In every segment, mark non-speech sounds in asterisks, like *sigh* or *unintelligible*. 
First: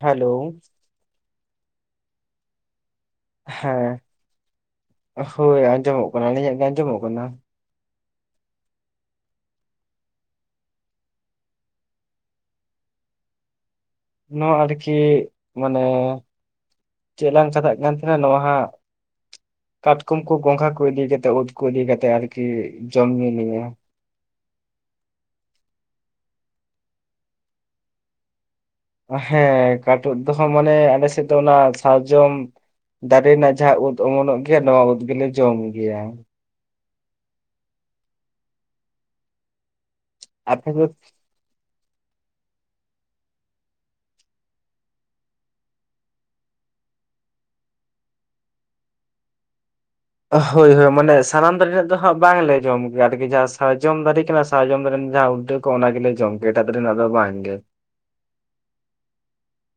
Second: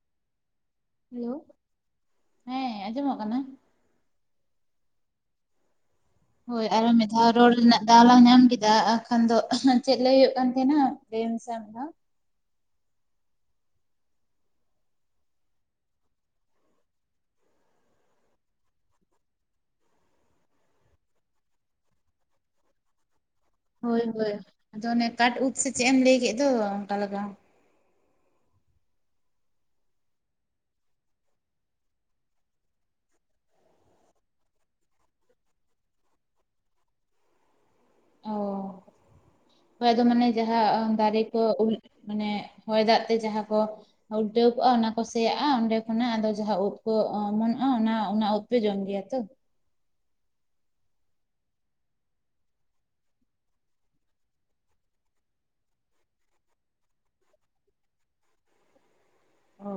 Hello, hello, ᱦᱮᱸ ᱟᱸᱡᱚᱢᱚᱜ ᱠᱟᱱᱟ᱾ ᱦᱮᱸ ᱦᱳᱭ ᱟᱸᱡᱚᱢᱚᱜ ᱠᱟᱱᱟ ᱟᱹᱞᱤᱧᱟᱜ ᱜᱮ ᱦᱳᱭ ᱟᱨᱚ ᱟᱸᱡᱚᱢᱚᱜ ᱢᱤᱫ ᱠᱟᱱᱟ ᱫᱷᱟᱣ ᱨᱚᱲ ᱨᱮᱱᱟᱜ ᱫᱟᱣ ᱞᱟᱝ ᱧᱟᱢ ᱠᱮᱫᱟ ᱟᱨ ᱠᱷᱟᱱ ᱫᱚ ᱪᱮᱫ ᱞᱟᱹᱭ ᱦᱩᱭᱩᱜ ᱠᱟᱱ ᱛᱟᱦᱮᱸᱱᱟ ᱞᱟᱹᱭ ᱢᱮᱥᱮ ᱟᱨ ᱢᱤᱫ ᱫᱷᱟᱣ? ᱱᱚᱣᱟ ᱟᱰᱠᱤ ᱢᱟᱱᱮ ᱪᱮᱫ ᱞᱟᱝ ᱪᱟᱠᱟᱜ ᱠᱟᱱ ᱛᱟᱦᱮᱸᱱᱟ ᱱᱚᱣᱟ ᱦᱟᱸᱜ, ᱠᱟᱴᱠᱚᱢ ᱠᱚ ᱜᱚᱸᱜᱷᱟ ᱠᱚ ᱤᱫᱤ ᱠᱟᱛᱮᱜ ᱩᱫ ᱠᱚ ᱤᱫᱤ ᱠᱟᱛᱮᱜ ᱟᱨᱠᱤ ᱡᱚᱢ ᱧᱩ ᱱᱤᱭᱟᱹ ᱦᱳᱭ ᱦᱳᱭ ᱟᱫᱚ ᱱᱮ ᱠᱟᱴ ᱩᱫ ᱥᱮ ᱪᱮᱜ ᱮᱢ ᱞᱟᱹᱭ ᱠᱮᱜ ᱫᱚ ᱚᱱᱠᱟ ᱞᱟᱠᱟ᱾ ᱦᱮᱸ ᱠᱟᱴ ᱩᱫ ᱫᱚᱦᱚ ᱢᱟᱱᱮ ᱟᱞᱮ ᱥᱮᱜ ᱫᱚ ᱚᱱᱟ ᱥᱟᱨᱡᱚᱢ, ᱫᱟᱨᱮ ᱨᱮᱱᱟᱜ ᱡᱟᱦᱟᱸ ᱩᱫ ᱚᱢᱚᱱᱚᱜ ᱜᱮᱭᱟ ᱱᱚᱣᱟ ᱩᱫ ᱜᱮᱞᱮ ᱡᱚᱢ ᱜᱮᱭᱟ᱾ ᱚ, ᱦᱳᱭ ᱟᱫᱚ ᱢᱟᱱᱮ ᱡᱟᱦᱟᱸ ᱟᱯᱮ ᱫᱚ ᱚᱸ ᱫᱟᱨᱮ ᱠᱚ ᱩᱞ ᱢᱟᱱᱮ ᱦᱚᱭ ᱫᱟᱜᱽ ᱛᱮ ᱡᱟᱦᱟᱸ ᱠᱚ ᱩᱞᱴᱟᱹᱣ ᱠᱚᱜᱼᱟ ᱚᱱᱟ ᱠᱚ ᱥᱮᱭᱟᱜᱼᱟ ᱚᱸᱰᱮ ᱠᱷᱚᱱᱟᱜ ᱟᱫᱚ ᱡᱟᱦᱟᱸ ᱩᱫ ᱠᱚ ᱚᱢᱚᱱᱚᱜᱼᱟ ᱚᱱᱟ ᱚᱱᱟ ᱩᱫ ᱯᱮ ᱡᱚᱢ ᱜᱮᱭᱟ ᱛᱚ? ᱦᱳᱭ ᱦᱳᱭ ᱢᱟᱱᱮ ᱥᱟᱱᱟᱢ ᱫᱟᱨᱮ ᱨᱮᱱᱟᱜ ᱫᱚ ᱦᱟᱸᱜ ᱵᱟᱝᱞᱮ ᱡᱚᱢ ᱜᱮᱭᱟ ᱟᱨᱠᱤ ᱡᱟᱦᱟᱸ ᱥᱟᱨᱡᱚᱢ ᱫᱟᱨᱮ ᱠᱟᱱᱟ ᱥᱟᱨᱡᱚᱢ ᱫᱟᱨᱮ ᱨᱮᱱᱟᱜ ᱡᱟᱦᱟᱸ ᱩᱫ ᱫᱚ ᱠᱚ ᱚᱱᱟ ᱜᱮᱞᱮ ᱡᱚᱢ ᱠᱮ ᱮᱴᱟᱜ ᱫᱟᱨᱮ ᱨᱮᱱᱟᱜ ᱫᱚ ᱵᱟᱝᱜᱮ᱾ ᱚ,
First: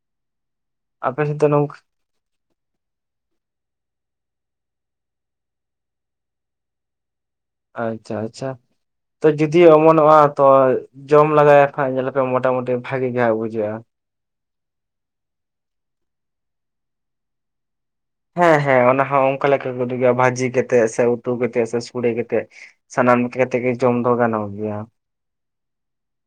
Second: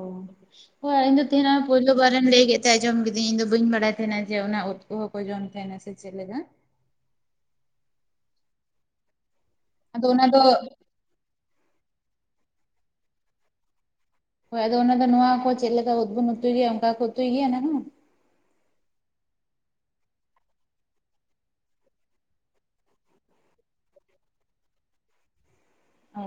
ᱦᱳᱭ ᱤᱧ ᱟᱯᱮ ᱫᱚ ᱥᱮᱫ ᱛᱮᱦᱮᱸᱱ ᱟᱨᱚ ᱱᱚᱝᱠᱟ ᱯᱩᱭᱞᱳ ᱵᱟᱨᱮᱢ ᱞᱟᱹᱭ ᱠᱮᱫ ᱛᱮ ᱟᱸᱡᱚᱢ ᱠᱤᱫᱤᱧ ᱤᱧ ᱫᱚ ᱵᱟᱹᱧ ᱵᱟᱲᱟᱭ ᱛᱟᱦᱮᱸᱱᱟ ᱡᱮ ᱚᱱᱟ ᱩᱫ ᱠᱚᱦᱚᱸ ᱠᱚ ᱡᱚᱢ ᱛᱟᱦᱮᱸᱱᱟ ᱥᱮ ᱪᱮᱜ ᱞᱮᱠᱟ᱾ ᱟᱪᱪᱷᱟ ᱟᱪᱪᱷᱟ ᱛᱚ ᱡᱩᱫᱤᱭᱚ ᱟᱫᱚ ᱚᱢᱚᱱᱚᱜᱼᱟ ᱚᱱᱟ ᱫᱚ ᱛᱚ ᱡᱚᱢ ᱞᱮᱟᱜᱟᱭᱟ ᱟᱠᱷᱟᱭ ᱧᱮᱞᱟᱯᱮ ᱢᱚᱴᱟᱢᱩᱴᱤ ᱵᱷᱟᱜᱤ ᱜᱮ ᱦᱟᱸᱜ ᱵᱩᱡᱷᱟᱹᱜᱼᱟ᱾ ᱦᱳᱭ ᱟᱫᱚ ᱚᱱᱟ ᱫᱚ ᱱᱚᱣᱟ ᱠᱚ ᱪᱮᱜ ᱞᱮᱠᱟ ᱩᱫ ᱵᱚᱱ ᱩᱛᱩᱭ ᱜᱮᱭᱟ ᱚᱱᱠᱟ ᱠᱚ ᱩᱛᱩᱭ ᱜᱮᱭᱟ ᱚᱱᱟᱦᱚᱸ? ᱦᱮᱸ ᱦᱮᱸ ᱚᱱᱟ ᱦᱚᱸ ᱚᱱᱠᱟ ᱞᱮᱠᱟ ᱠᱚ ᱩᱛᱩᱭ ᱜᱮᱭᱟ ᱵᱷᱟᱹᱡᱤ ᱠᱟᱛᱮᱜ ᱥᱮ ᱩᱛᱩ ᱠᱟᱛᱮᱜ ᱥᱮ ᱥᱚᱲᱮ ᱠᱟᱛᱮᱜ᱾ ᱥᱟᱱᱟᱢ ᱞᱮᱠᱟ ᱛᱮᱜᱮ ᱡᱚᱢ ᱫᱚ ᱜᱟᱱᱚᱜ ᱜᱮᱭᱟ᱾ ᱚ